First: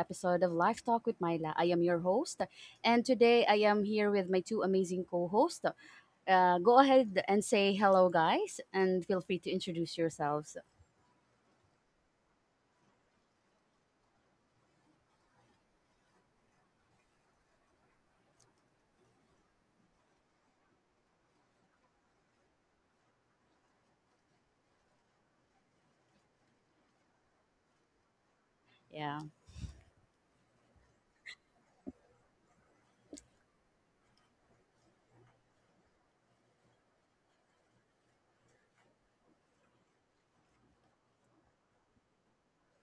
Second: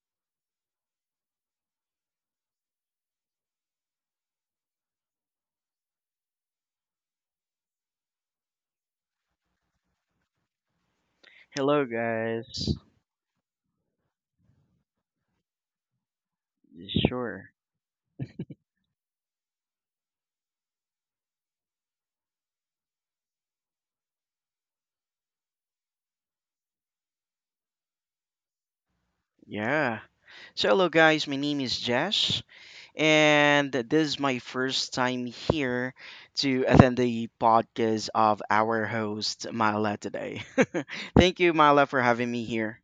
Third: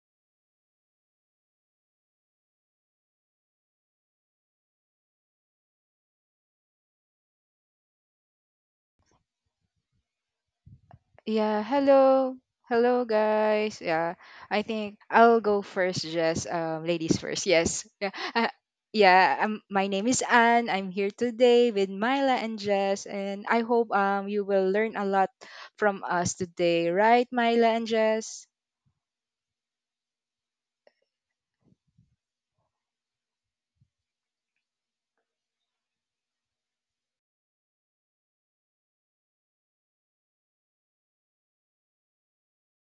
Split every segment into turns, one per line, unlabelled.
episode of Life Talk with Myla. I am your host, and today I am here with my two amazing co hosts. Go ahead and say hello, guys, and feel free to introduce yourselves.
Yeah,
Hello,
hello.
guys.
Hello guys. Yeah. I think I'll go first, just ladies first.
Sure.
Yes. Yeah. Yeah, my name is Anne. I'm here today with Myla and Jess, and I hope you will learn a lot from us today, right Myla and Jess?
Yeah.
Yeah. So, hello, guys. My name is Jesh, and this is my first time here to attend the podcast of our host, Mala, today. Thank you, Mala, for having me here.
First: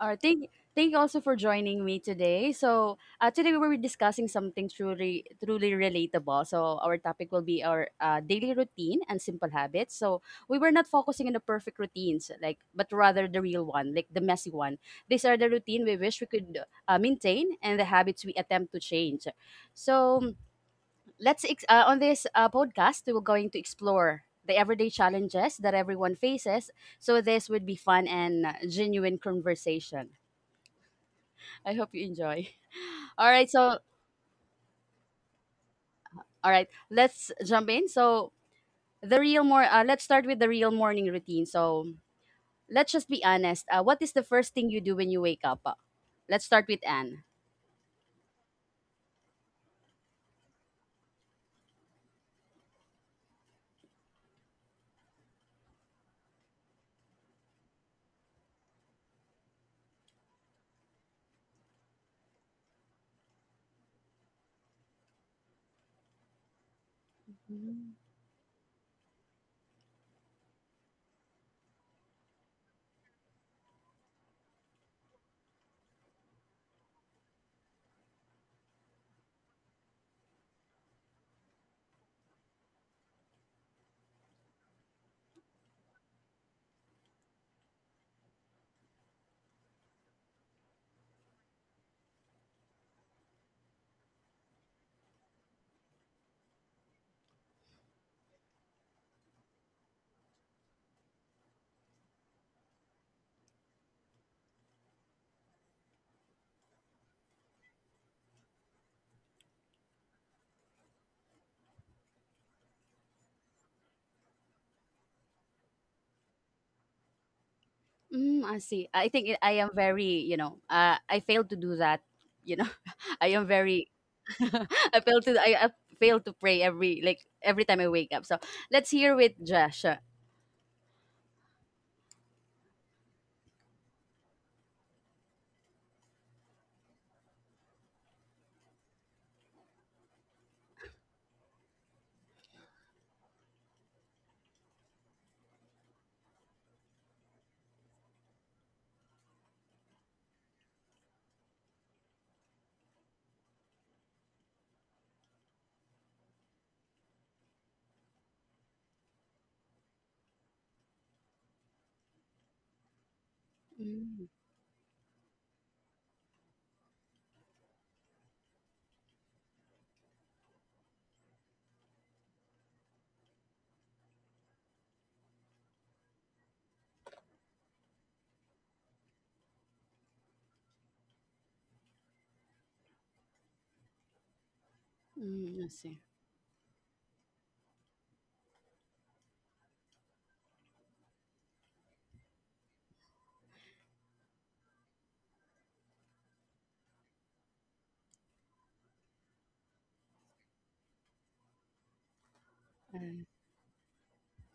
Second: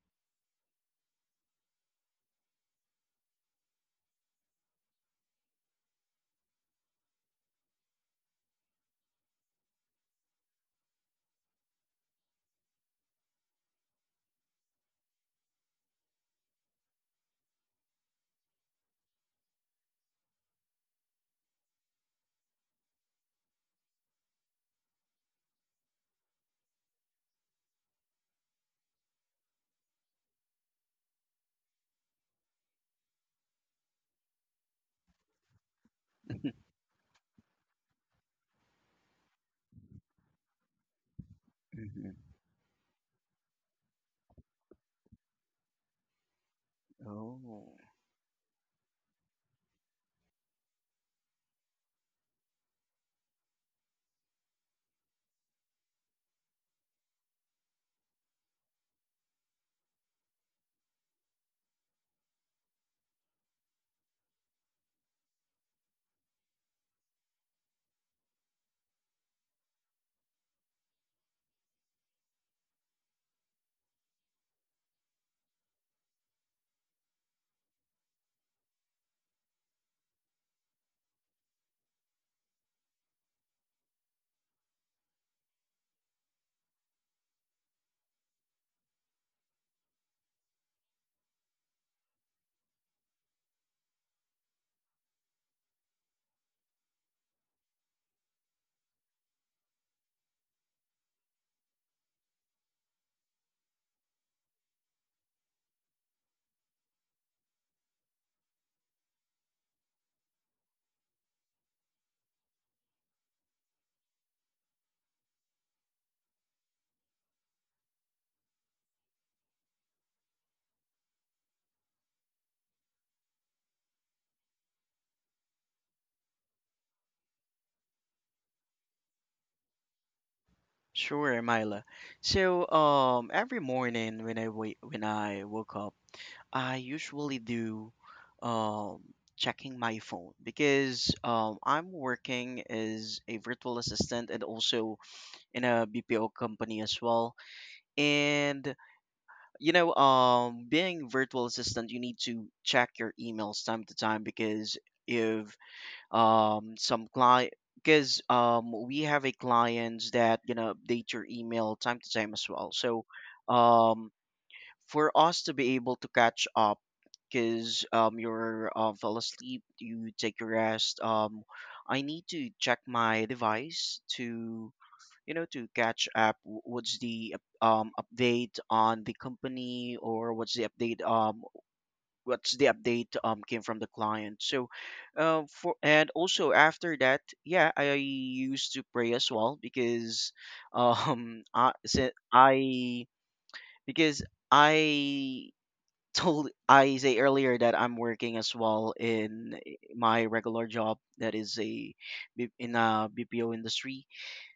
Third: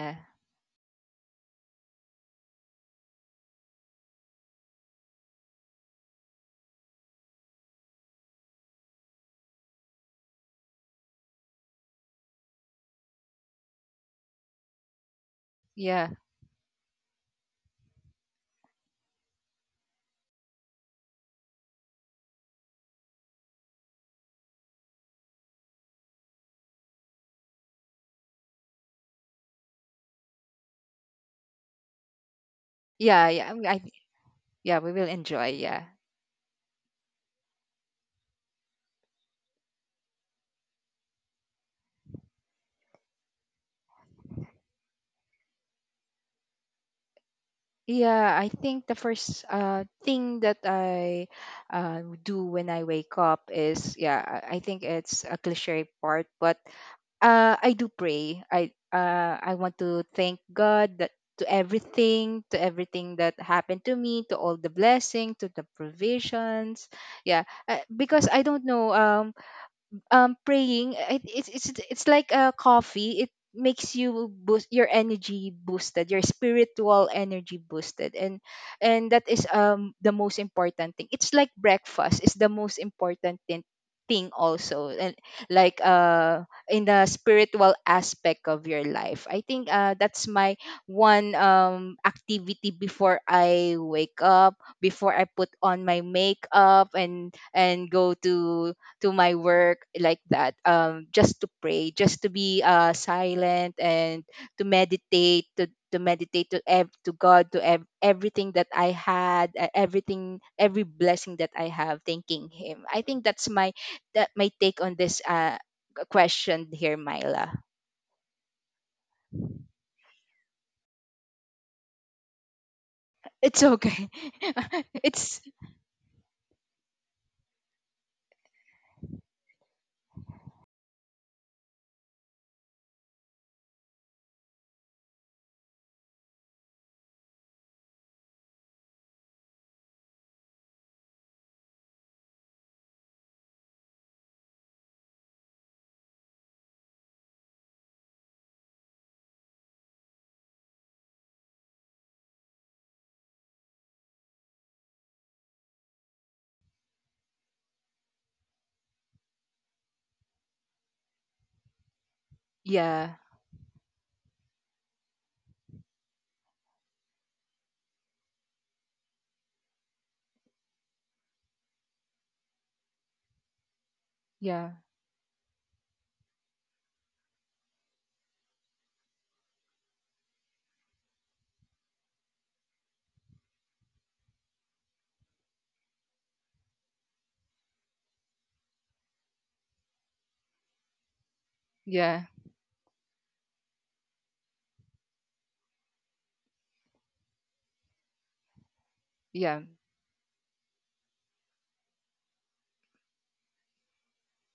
All right. Thank you also for joining me today. So today we were discussing something truly relatable. So our topic will be our daily routine and simple habits. So we were not focusing on the perfect routines, like but rather the real one, like the messy one. These are the routine we
Yeah.
wish we could maintain and the habits we attempt to change. So on this podcast we were going to explore the everyday challenges that everyone faces. So this would be fun and genuine conversation. I hope you enjoy.
Yeah,
All right,
yeah.
so
We will enjoy. Yeah.
all right, let's jump in. So the real more let's start with the real morning routine. So
Mhm.
let's just be honest. What is the first thing you do when you wake up? Let's start with Anne.
Oh,
Yeah, I think the first thing that I do when I wake up is, yeah, I think it's a cliche part, but I do pray. I want to thank God that, to everything that happened to me, to all the blessing, to the provisions. Yeah, because I don't know. Praying, it's it's like a coffee. It makes you boost your energy, boosted your spiritual energy boosted, and that is the most important thing. It's like breakfast is the most important thing also. And like in the spiritual aspect of your life, I think that's my one activity before I wake up, before I put on my makeup and go to my work, like that, just to pray, just to be silent and to meditate, to meditate to God, everything that I had, everything, every blessing that I have, thanking him. I think that's my, that my take on this question here, Myla.
Mm, I see. I think I am very, I failed to do that. You know, I am
It's
very.
okay.
I fail to
It's,
I, I fail to pray every like every time I wake up. So let's hear with Josh.
sure, Mila. So, every morning when I woke up, I usually do um, checking my phone because I'm working as a virtual assistant and also in a BPO company as well. And being virtual assistant, you need to check your emails time to time because if some client because we have a clients that update your email time to time as well. So
yeah,
um,
Mm.
for us to be able to catch up because you're fell asleep, you take a rest, I need to check my device to
yeah,
to catch up what's the update on the company, or what's the update came from the client. So
Mm, I
for
see.
and also after that, yeah, I used to pray as well because I si-
yeah,
I because I told Isay earlier that I'm working as well in
yeah,
my regular job that is in a
Uh,
BPO industry.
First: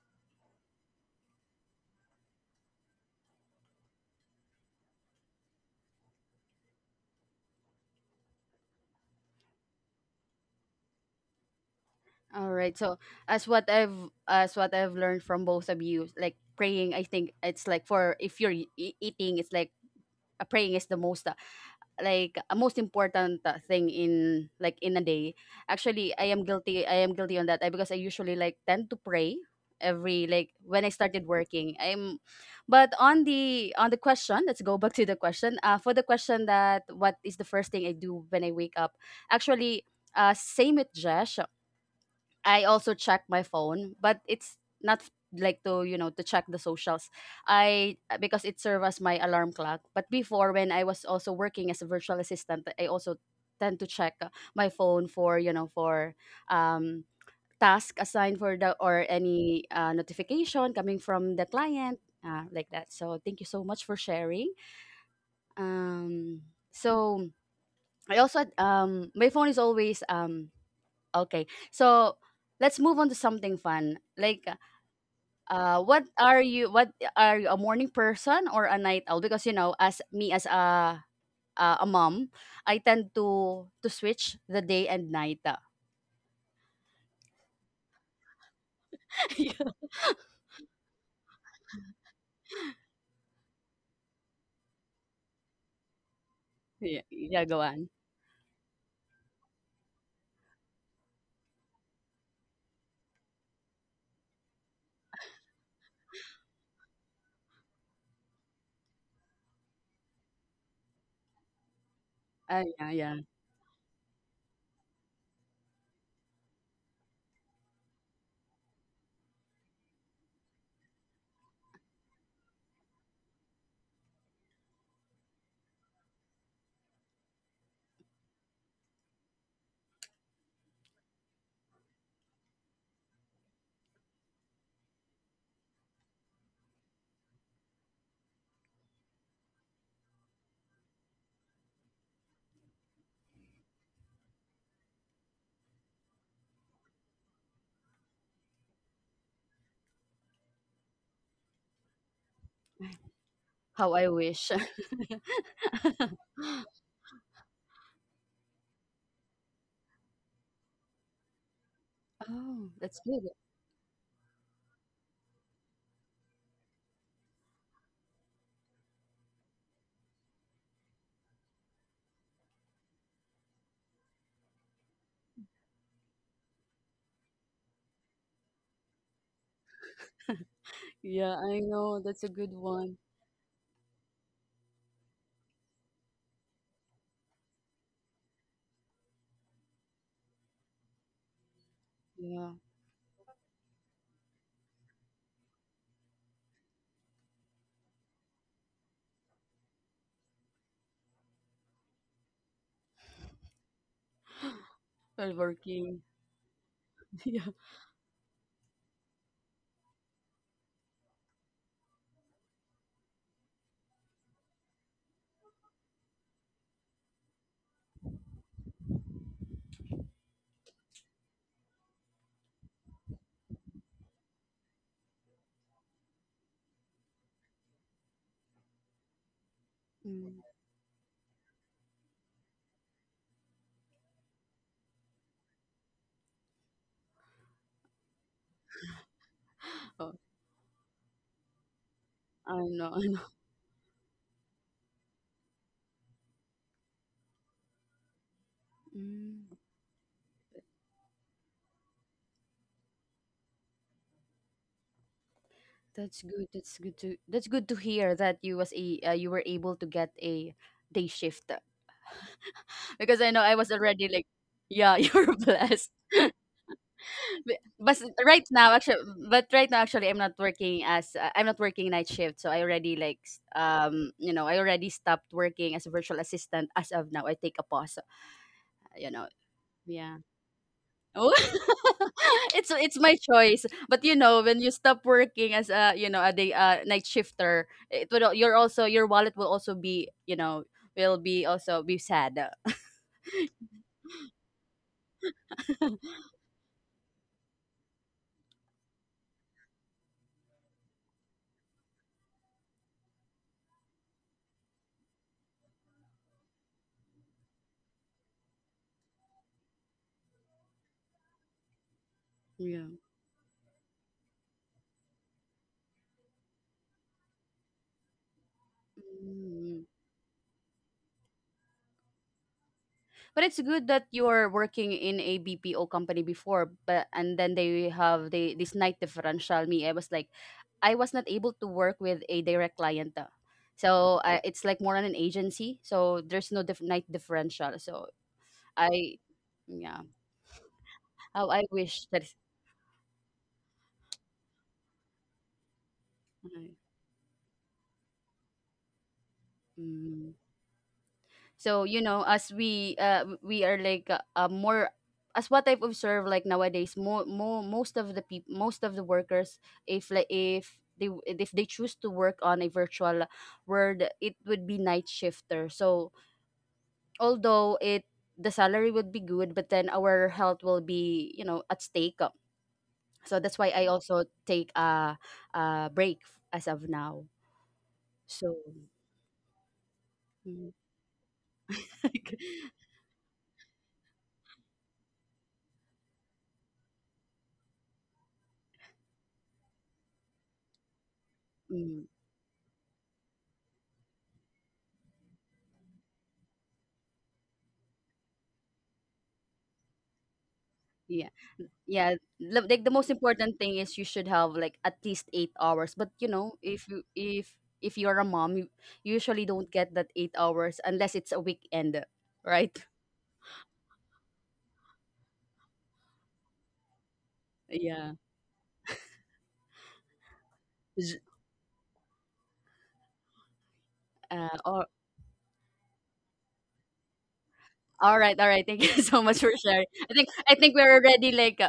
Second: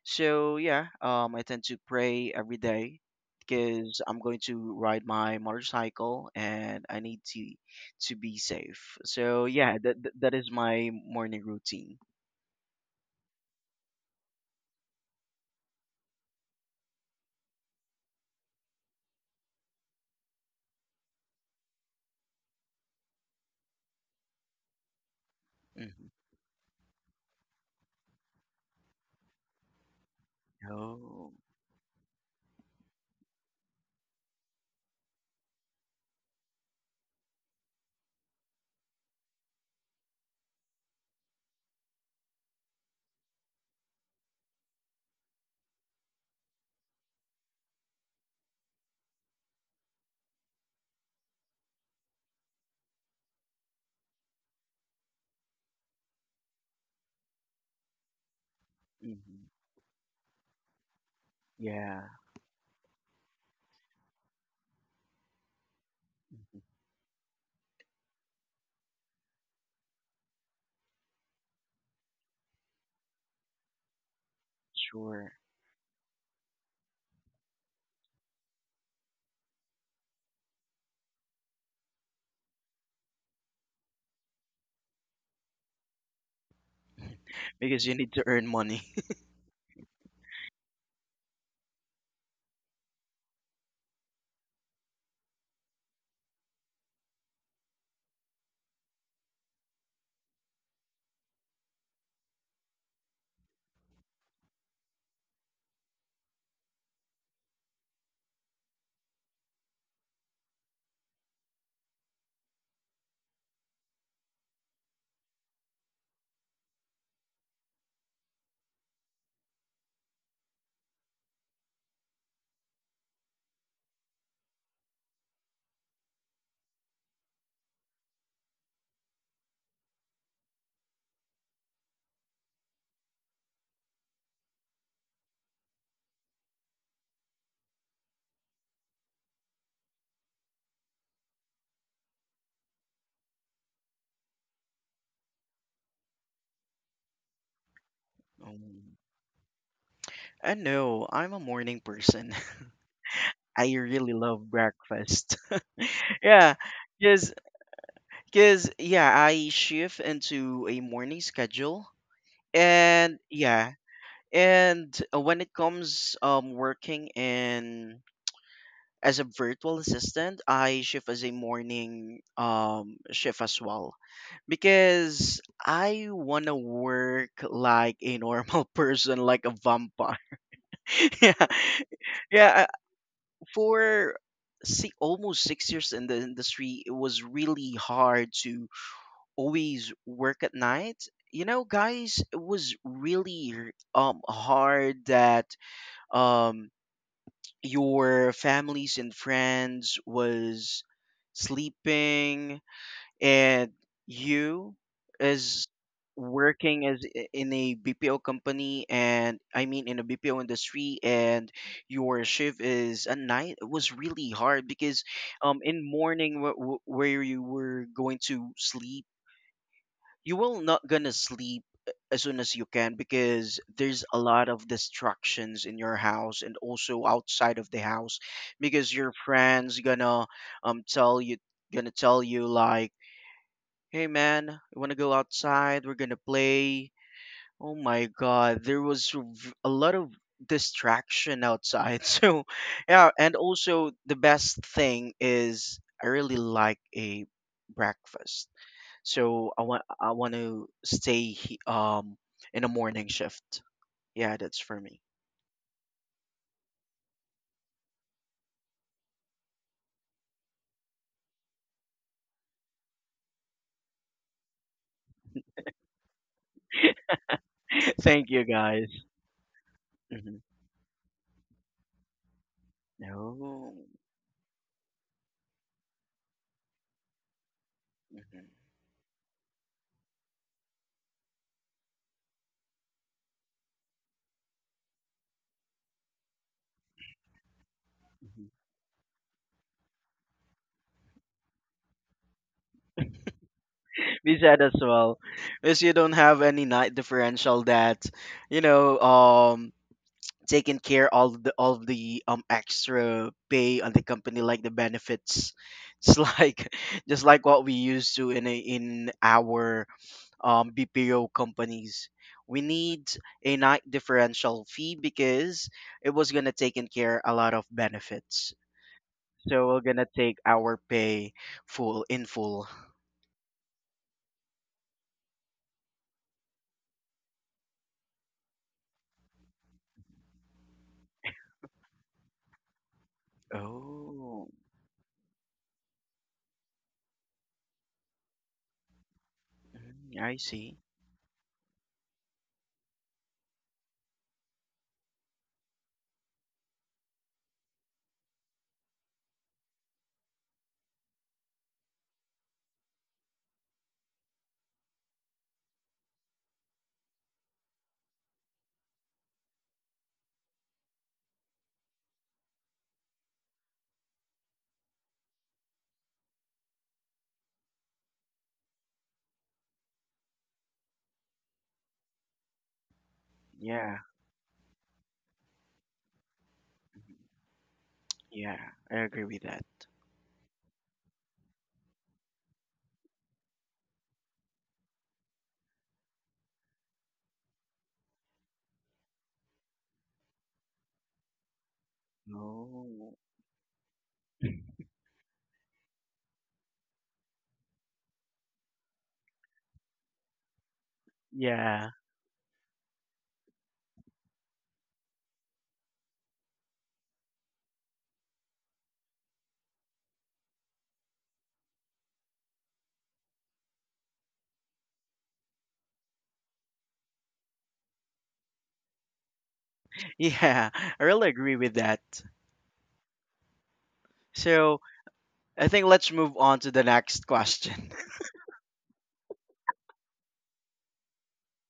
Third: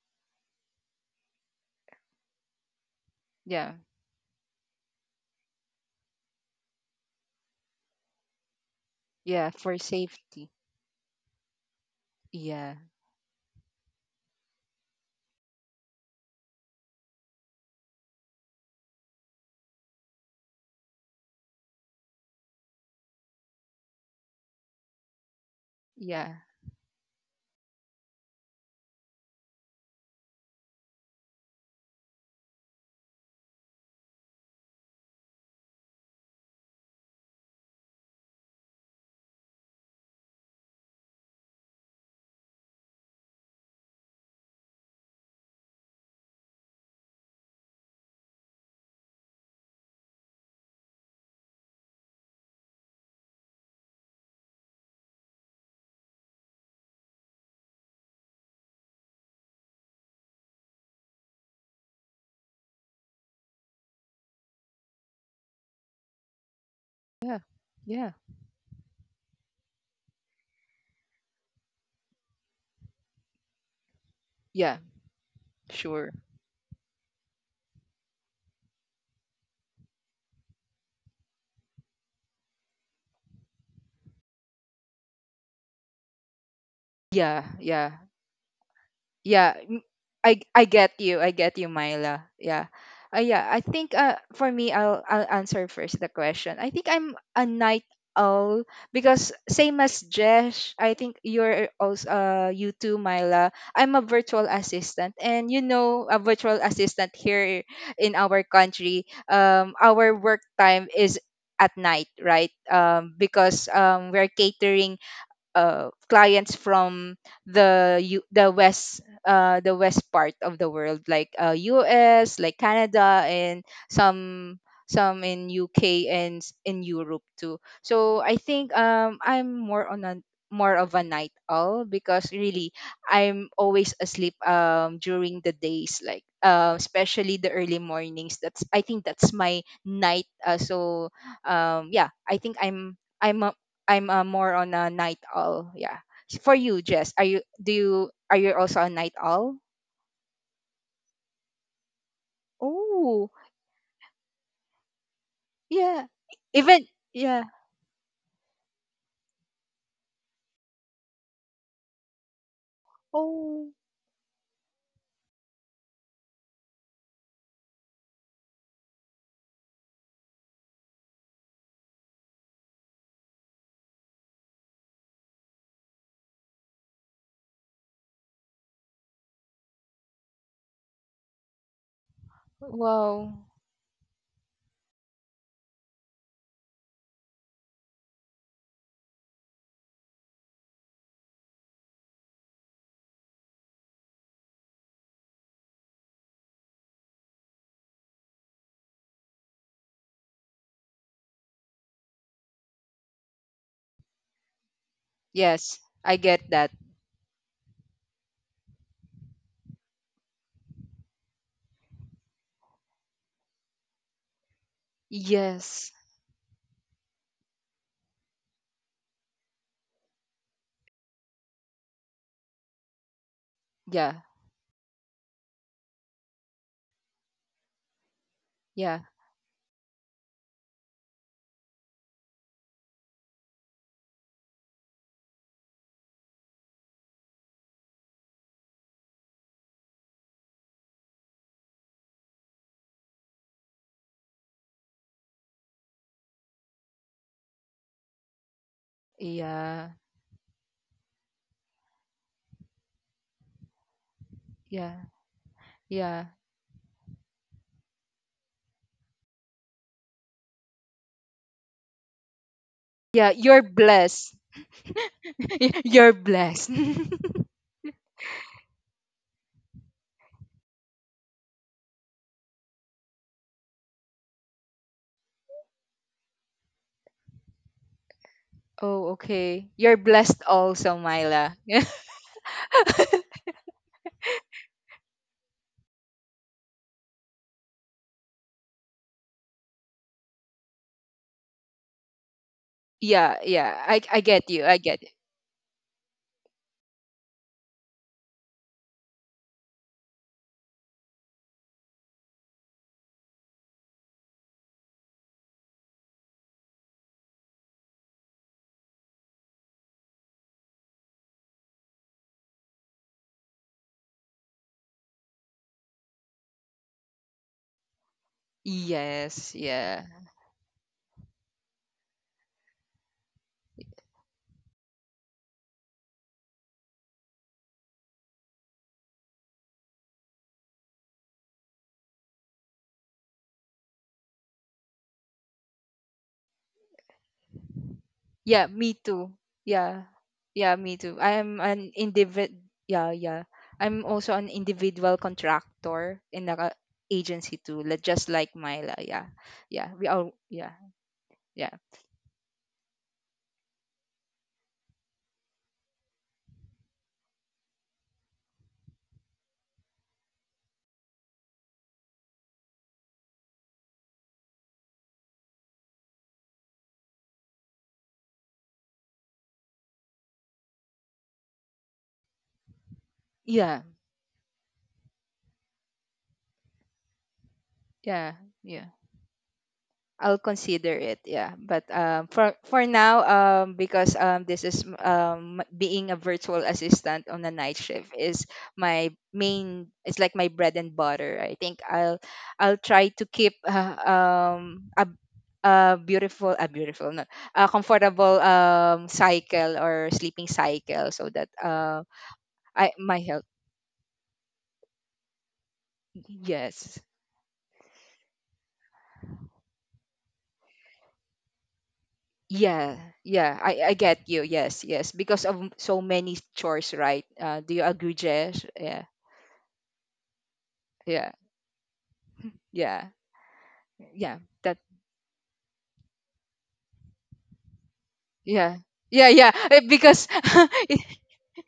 So yeah, I tend to pray every day
yeah,
because I'm going to ride my motorcycle and I need to be safe. So
yeah,
yeah,
for
that that that
safety.
is my morning routine.
all
Yeah,
right. So as what I've as what I've learned from both of you, like praying, I think it's like for if eating, it's like praying is the most like most important thing in like in a day.
Hmm.
Actually, I
yeah,
am guilty. I am guilty on that I, because I usually like tend to pray every like when I started
Oh.
working. I'm but on the question, let's go back to the question. For the question that what is the first thing I do when I wake up? Actually, same with Jesh. I also check my phone, but it's not like to you know to check the socials. I Because it serves as my alarm clock. But before, when I was also working as a virtual assistant, I also tend to check my phone for you know for um task assigned for the or
Hmm.
any notification coming from the client
Yeah.
like that. So thank you so much for sharing. Um,
Mhm.
so
yeah, yeah,
I also my phone is always um. Okay. So let's move on to something fun. Like,
yeah,
Sure.
what
sure.
are you? What are you? A morning person or a night owl? Because you know, as me as a a mom, I tend to switch the day and night.
Yeah,
Because you
yeah,
need to earn money.
yeah.
Yeah,
I get you. I get you, Myla. Yeah, yeah. I think for me, I'll answer first the question. I think
yeah,
I'm a
yeah, go
night
on.
owl because, same as Jesh, I think you're also you too, Myla. I'm a virtual assistant, and you know, a virtual assistant here in our country. Our work time is at night, right?
Yeah, yeah.
Because we're catering clients from the west, the west part of the world, like US, like Canada and some some in UK, and in Europe too. So I think I'm more on a, more of a night owl, because really I'm always asleep during the days, like especially the early mornings. That's, I think that's my night, so yeah, I think I'm a, I'm more on a night owl. Yeah. S- For you, Jess, are you, do you, are you also a
Um,
night owl?
I know I'm a morning person.
Oh,
I
How I
really love
wish.
breakfast.
yeah.
Yeah,
Even
because
yeah.
because yeah, I shift into a morning schedule,
Oh, that's
and
good.
yeah,
Oh,
and when it comes working in as a virtual assistant, I shift as a morning shift as well because I wanna work like a normal person, like a vampire. Yeah,
Yeah, I know. That's a good
yeah,
one.
wow.
for si almost 6 years in the industry, it was really hard to always work at night. You know, guys, it
Yeah,
was really hard that um your families and friends was sleeping, and you
while
is
Yes,
working.
I get that.
working as
Yeah.
in a BPO company, and I mean in a BPO industry, and your shift is at night. It was really hard because in
Yes.
morning where you were going to sleep, you will not gonna sleep as soon as you can because there's a
Yeah.
lot of distractions in your house and also outside of the house because
Yeah.
your friends gonna
Mm.
tell you gonna tell you like, "Hey man, you wanna go outside? We're gonna play." Oh my god, there was a lot of
Oh,
distraction outside. So,
I know. I
yeah.
know.
And also, the best thing is I really like a breakfast.
Mm.
So
Yeah.
I want to stay in a morning shift. Yeah, that's for me.
Yeah.
That's
Yeah.
good. That's good to hear that you was a you were able to get a day shift, because I
Yeah,
know I
you're
was already like
blessed.
yeah. You're blessed.
You're blessed.
Be- but s-
Thank you,
right now
guys.
actually but right now actually I'm not
Hmm.
working as I'm not working night shift, so I already
No.
you know I already stopped working as a virtual assistant as of now. I take a pause,
Hmm.
you
Oh,
know
okay. You're
yeah.
blessed also,
Oh,
Myla.
it's my choice. But you know, when you stop working as a you know a day night shifter, it will you're also your wallet will also be you know will be also be sad.
Yeah, yeah. I
We
get
said
you.
as
I get you.
well because you don't have any night differential that you know um taking care all of the extra pay on the company like the benefits. It's like just like what we used to in in our BPO companies. We
Yeah.
need a night differential fee because it was going to take in care a lot of benefits,
Yes,
so we're
Mm.
going
yeah.
to take our pay full in full.
But it's good that you're working in a BPO company before, but and then they have the this night differential. Me, I was like, I was not able to work with a direct client. So
Oh.
it's like more on an agency. So there's no night differential. So
Yeah, me
I,
too. Yeah.
yeah.
Mm, I
Yeah,
see.
me too. I
How
am
I
an
wish that.
individ, yeah, yeah. I'm also an individual contractor in the
Mhm.
agency too, li- just like Myla. Yeah. Yeah. We all
Mm.
yeah. Yeah.
So you know, as we we are like more as what I've observed like nowadays, more most of the people, most of the workers, if like if they w- if they choose to work on a virtual world, it would be night shifter. So although it the salary would be good, but then our health will be you know at stake. So that's why
Yeah.
I
Yeah,
also take a break as of now.
Yeah.
yeah,
So.
Yeah.
I agree with that.
I'll
Mm.
consider it. Yeah, but for now, because this is, being a virtual assistant on a night shift is my main. It's like my bread and butter. I think
Mm.
I'll try
Oh,
to keep a beautiful no, a comfortable cycle or sleeping cycle,
Yeah.
so that
yeah,
Yeah. Like
I,
the most
my health.
important thing is you should have like at least 8 hours. But you know,
Yes.
if you're a mom, you usually don't get that 8 hours unless it's a weekend, right?
Yeah, yeah, I get you. Yes, yes, because of so many chores, right? Do you
Yeah.
agree, Jess? Yeah,
yeah, I
Z-
really
yeah,
agree with that.
yeah, yeah.
Uh,
That,
So
all,
I think let's move on to the next question.
all right, all right.
yeah,
Thank you so
yeah,
much for
yeah.
sharing.
Because,
I think we're already like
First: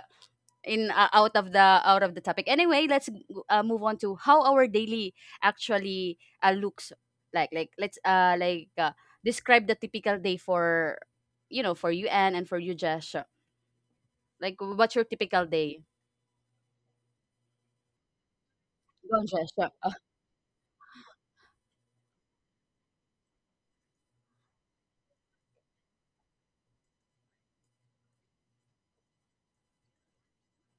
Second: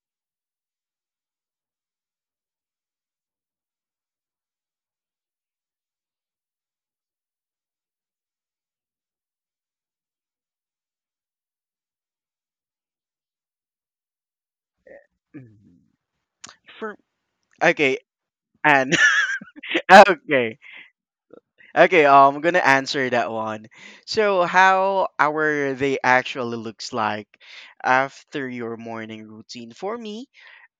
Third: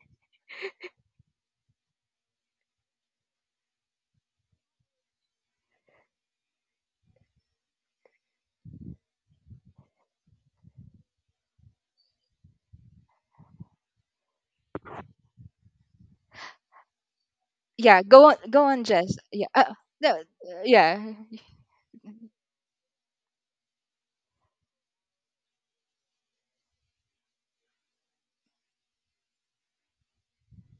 in out of the topic anyway. Let's move on to how our daily actually looks like. Like let's describe the typical day for you know for you Anne, and for you Josh. Like what's your typical
Mhm.
day?
For okay,
yeah, go on, go on,
and
Jess.
Go on,
Yeah,
Josh.
no,
okay,
yeah, y-
okay, I'm gonna answer that one. So how our day actually looks like after your morning routine? For me,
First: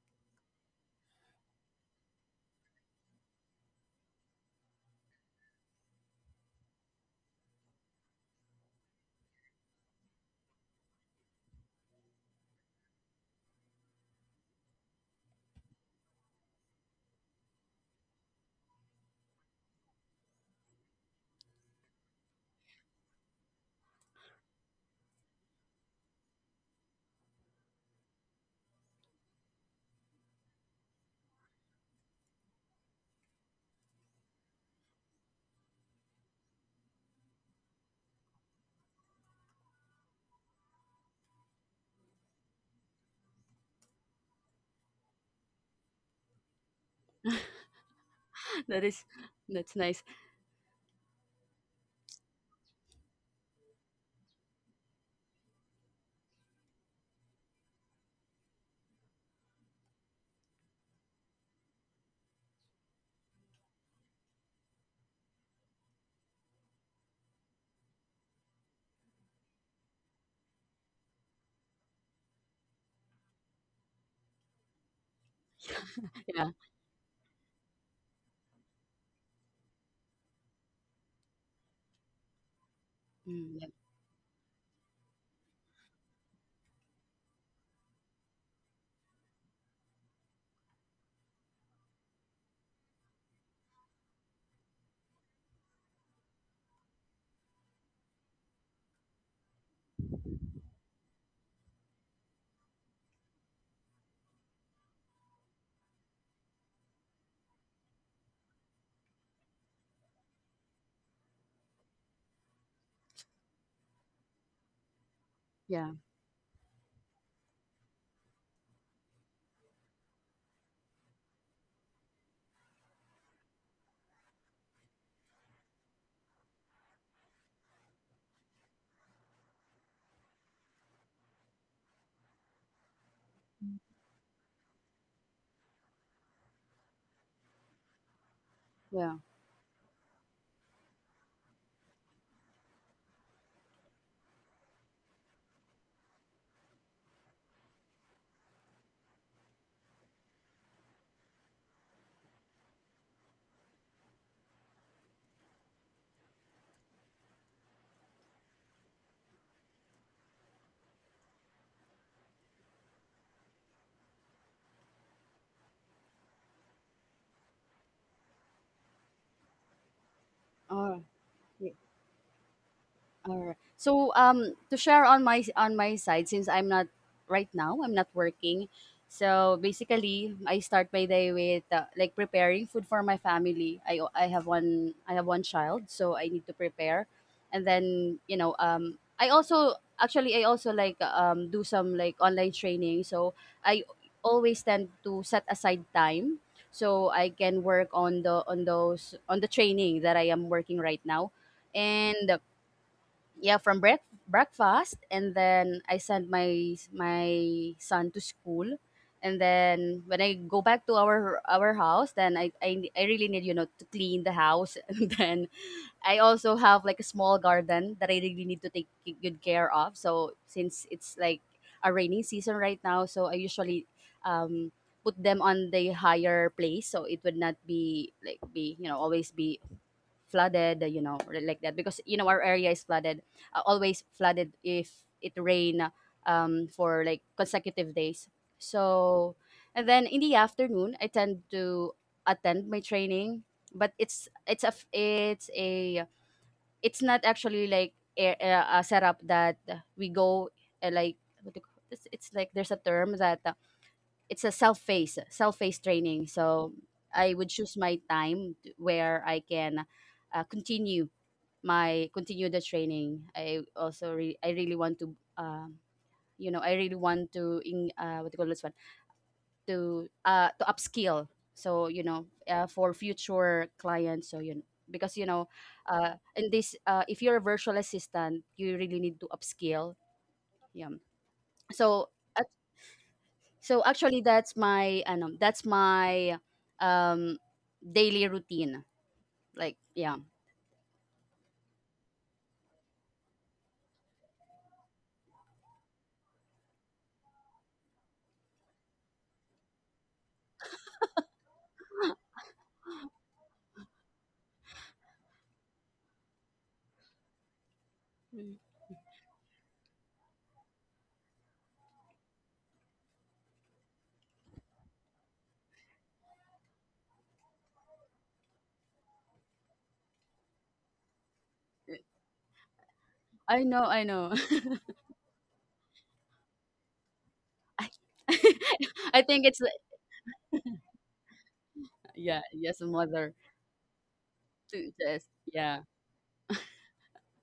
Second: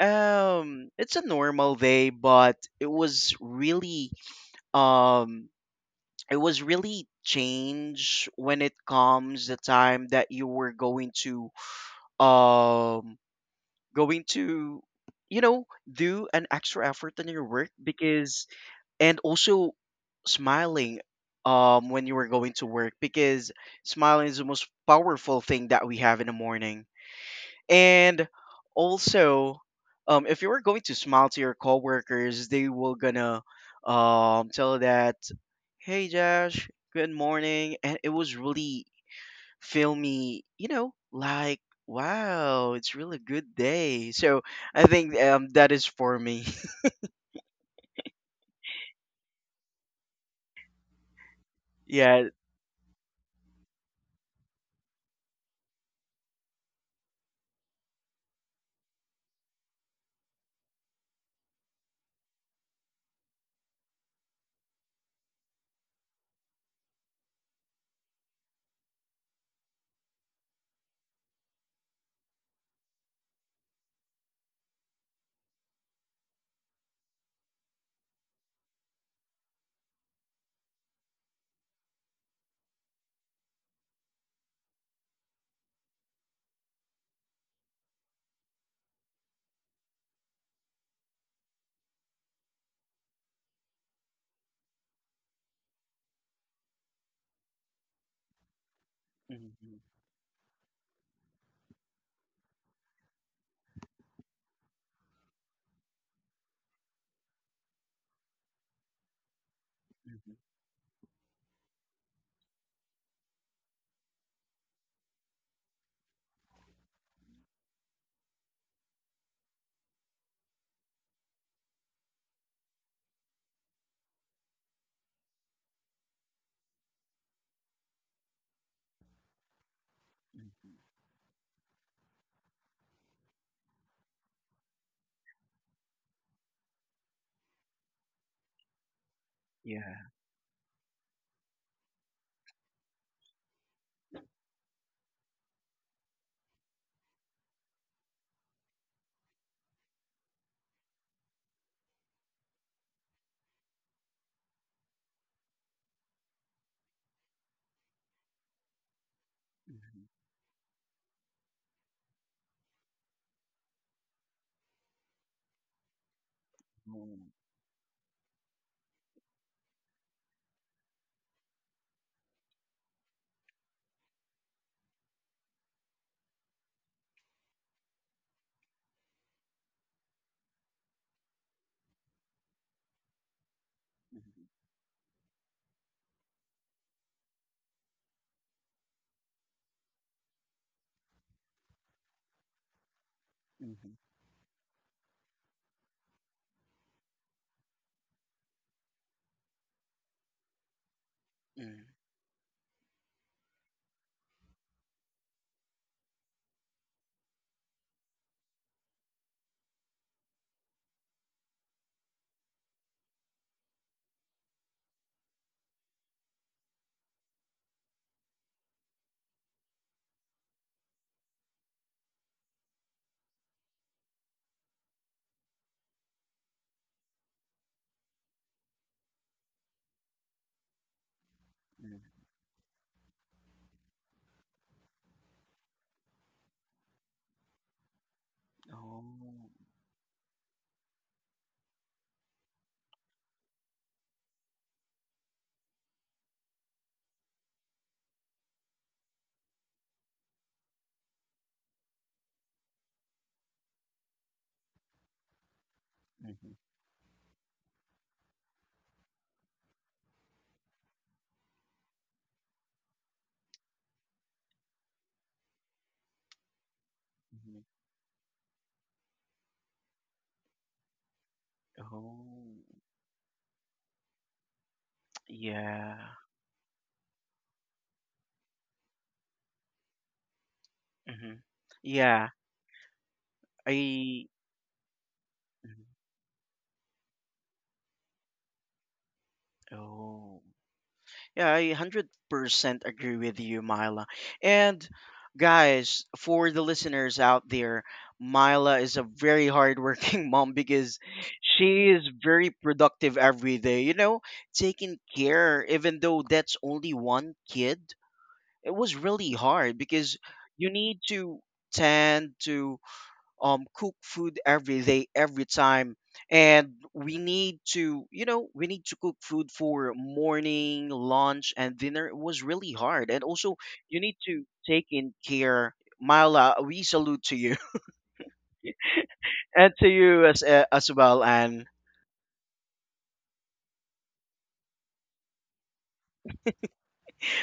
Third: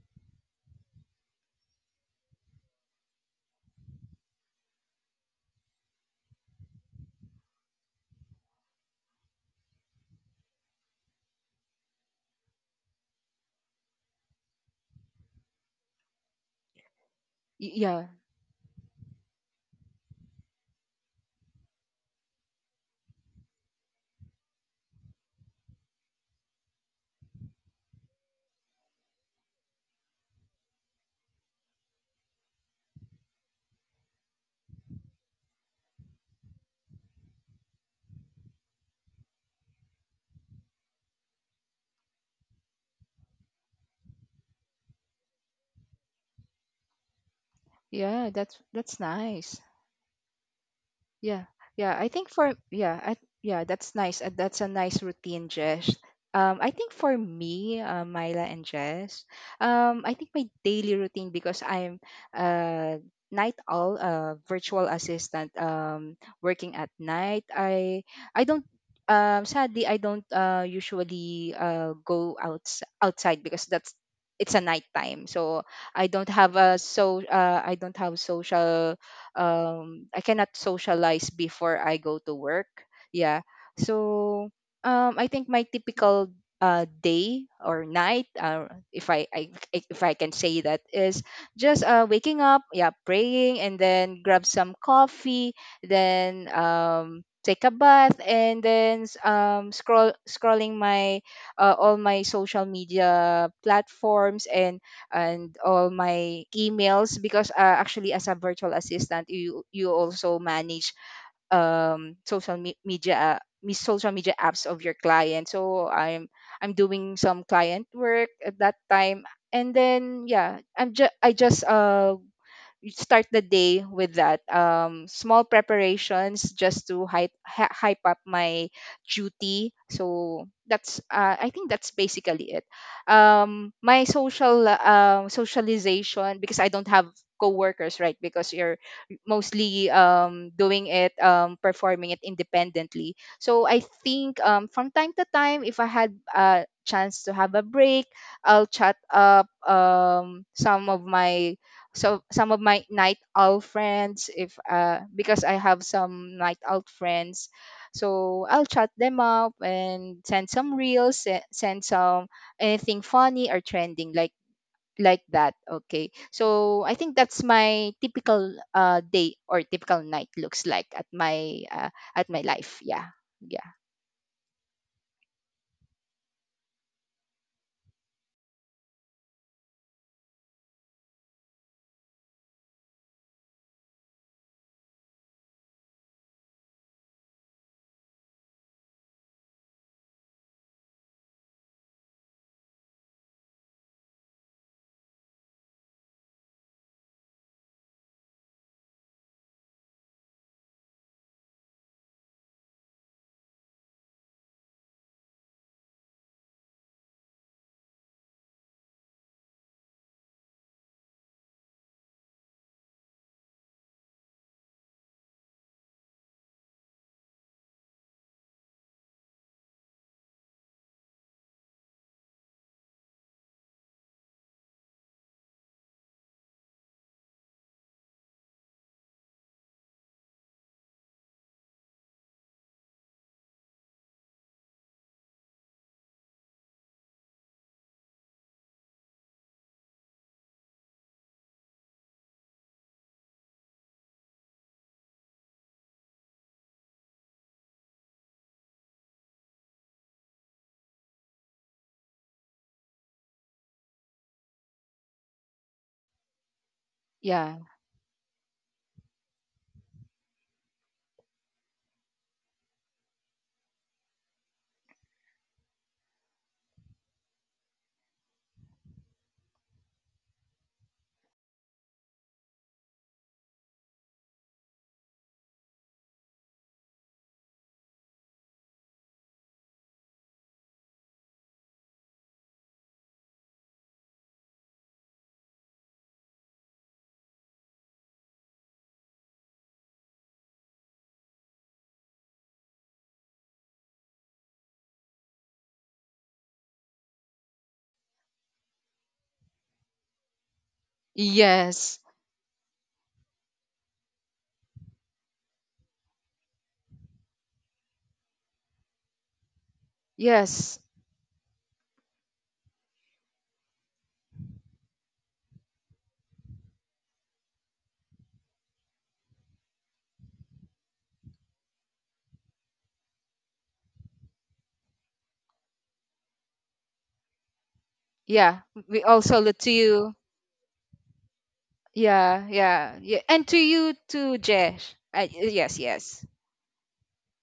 it's a normal day, but um it was really change when it comes the time that you were going to um going to you know do an extra effort in your work,
yeah,
because and also smiling when you were going to work because smiling is the most powerful thing that we have in the morning. And also, if you were going to smile to your coworkers, they will gonna tell that, "Hey Josh, good morning," and it was really filmy. Like, wow, it's really good day. So I think that is for me.
Yeah.
That
That's
is
nice.
that's nice.
Yeah, yeah. I think
Yeah.
for yeah, I Yeah, that's nice. That's a nice routine, Jess. I think for me, Myla and Jess, I think my daily routine, because I'm uh night owl, virtual assistant, working at night. I don't. Sadly, I don't usually go outside because that's, it's a night time. So I don't
Yeah.
have a so I don't have social I cannot socialize before I go to work. Yeah.
Mm, yeah.
So I think my typical day or night, if I, if I can say that, is just waking up, yeah, praying, and then grab some coffee, then take a bath, and then
Mhm.
scrolling my all my social media platforms and all my emails, because actually as a virtual assistant, you also
Mhm.
manage social media, social media apps of your client, so
Yeah,
I'm doing some client work at that time. And then yeah, I'm just I just you start the day with that, small preparations, just to hype up my duty. So
Mhm.
that's I think that's basically it. My social, socialization, because I don't have coworkers, right, because you're
yeah.
mostly
Yeah.
doing it, performing it independently. So I think from time to time, if I had a chance to have a break, I'll chat up some of my night owl friends if because I have some night owl friends. So I'll chat them up
Mhm.
and send some reels, send some anything funny or trending, like that. Okay, so I think
Mhm.
that's my typical day or typical night looks
All
like at my,
right.
at my life. Yeah.
Alright.
Yeah,
So, to share on my side, since I'm not right now, I'm not working. So basically, I start my day with like preparing food for my family. I I have
Mhm.
one I have one child, so I need to prepare, and then you know, I also actually I also like do some like online training. So I
Mhm.
always tend to set aside time so I can work on the on those on the training that I am working right now,
Mhm.
and yeah from breakfast, and then I send my my son to school. And then when I go back to our house, then I really need you know to clean the house. And then I also have like a small garden that I really need to take good care of. So since it's like a rainy season right now, so I usually um put them on the higher place so it would not be like be you know always be flooded, you know, or like that. Because you
Mhm.
know our area is flooded, always flooded if it rain for like consecutive days.
Oh.
So, and then in the afternoon, I tend to attend my training, but it's not actually like a setup that we go like what do you call- it's like there's a term that it's a self face training.
Mhm.
So I would
yeah,
choose my time to where I can uh, continue continue the training. I also I really want to you know I really want to
Mhm.
in what do you call this one to upskill. So you
Oh.
know for future clients. So you know, because you know
Yeah.
in this if you're a virtual assistant you really need to upskill. Yeah.
Hmm.
So
Yeah,
ac- so
I.
actually that's that's
Mhm.
my um daily routine. Like yeah.
Oh, yeah, I 100% agree with you, Mila. And guys, for the listeners out there, Mila is a very hardworking mom because she
yes,
is very productive every day, taking care, even though that's only one kid.
Mm.
It was really hard because you
yes,
need to tend to cook food every day every time. And we need to cook food for morning lunch and dinner. It was really hard. And also
I know,
you
I
need
know.
to take in care. Myla, we salute to you,
I.
yeah, we all
I think
salute
it's
to
and to
you.
you, as well, and
yeah,
Yeah,
yes, a
yeah, yeah.
mother
And to you too,
to
Jesh.
just
Yes,
yeah,
yes.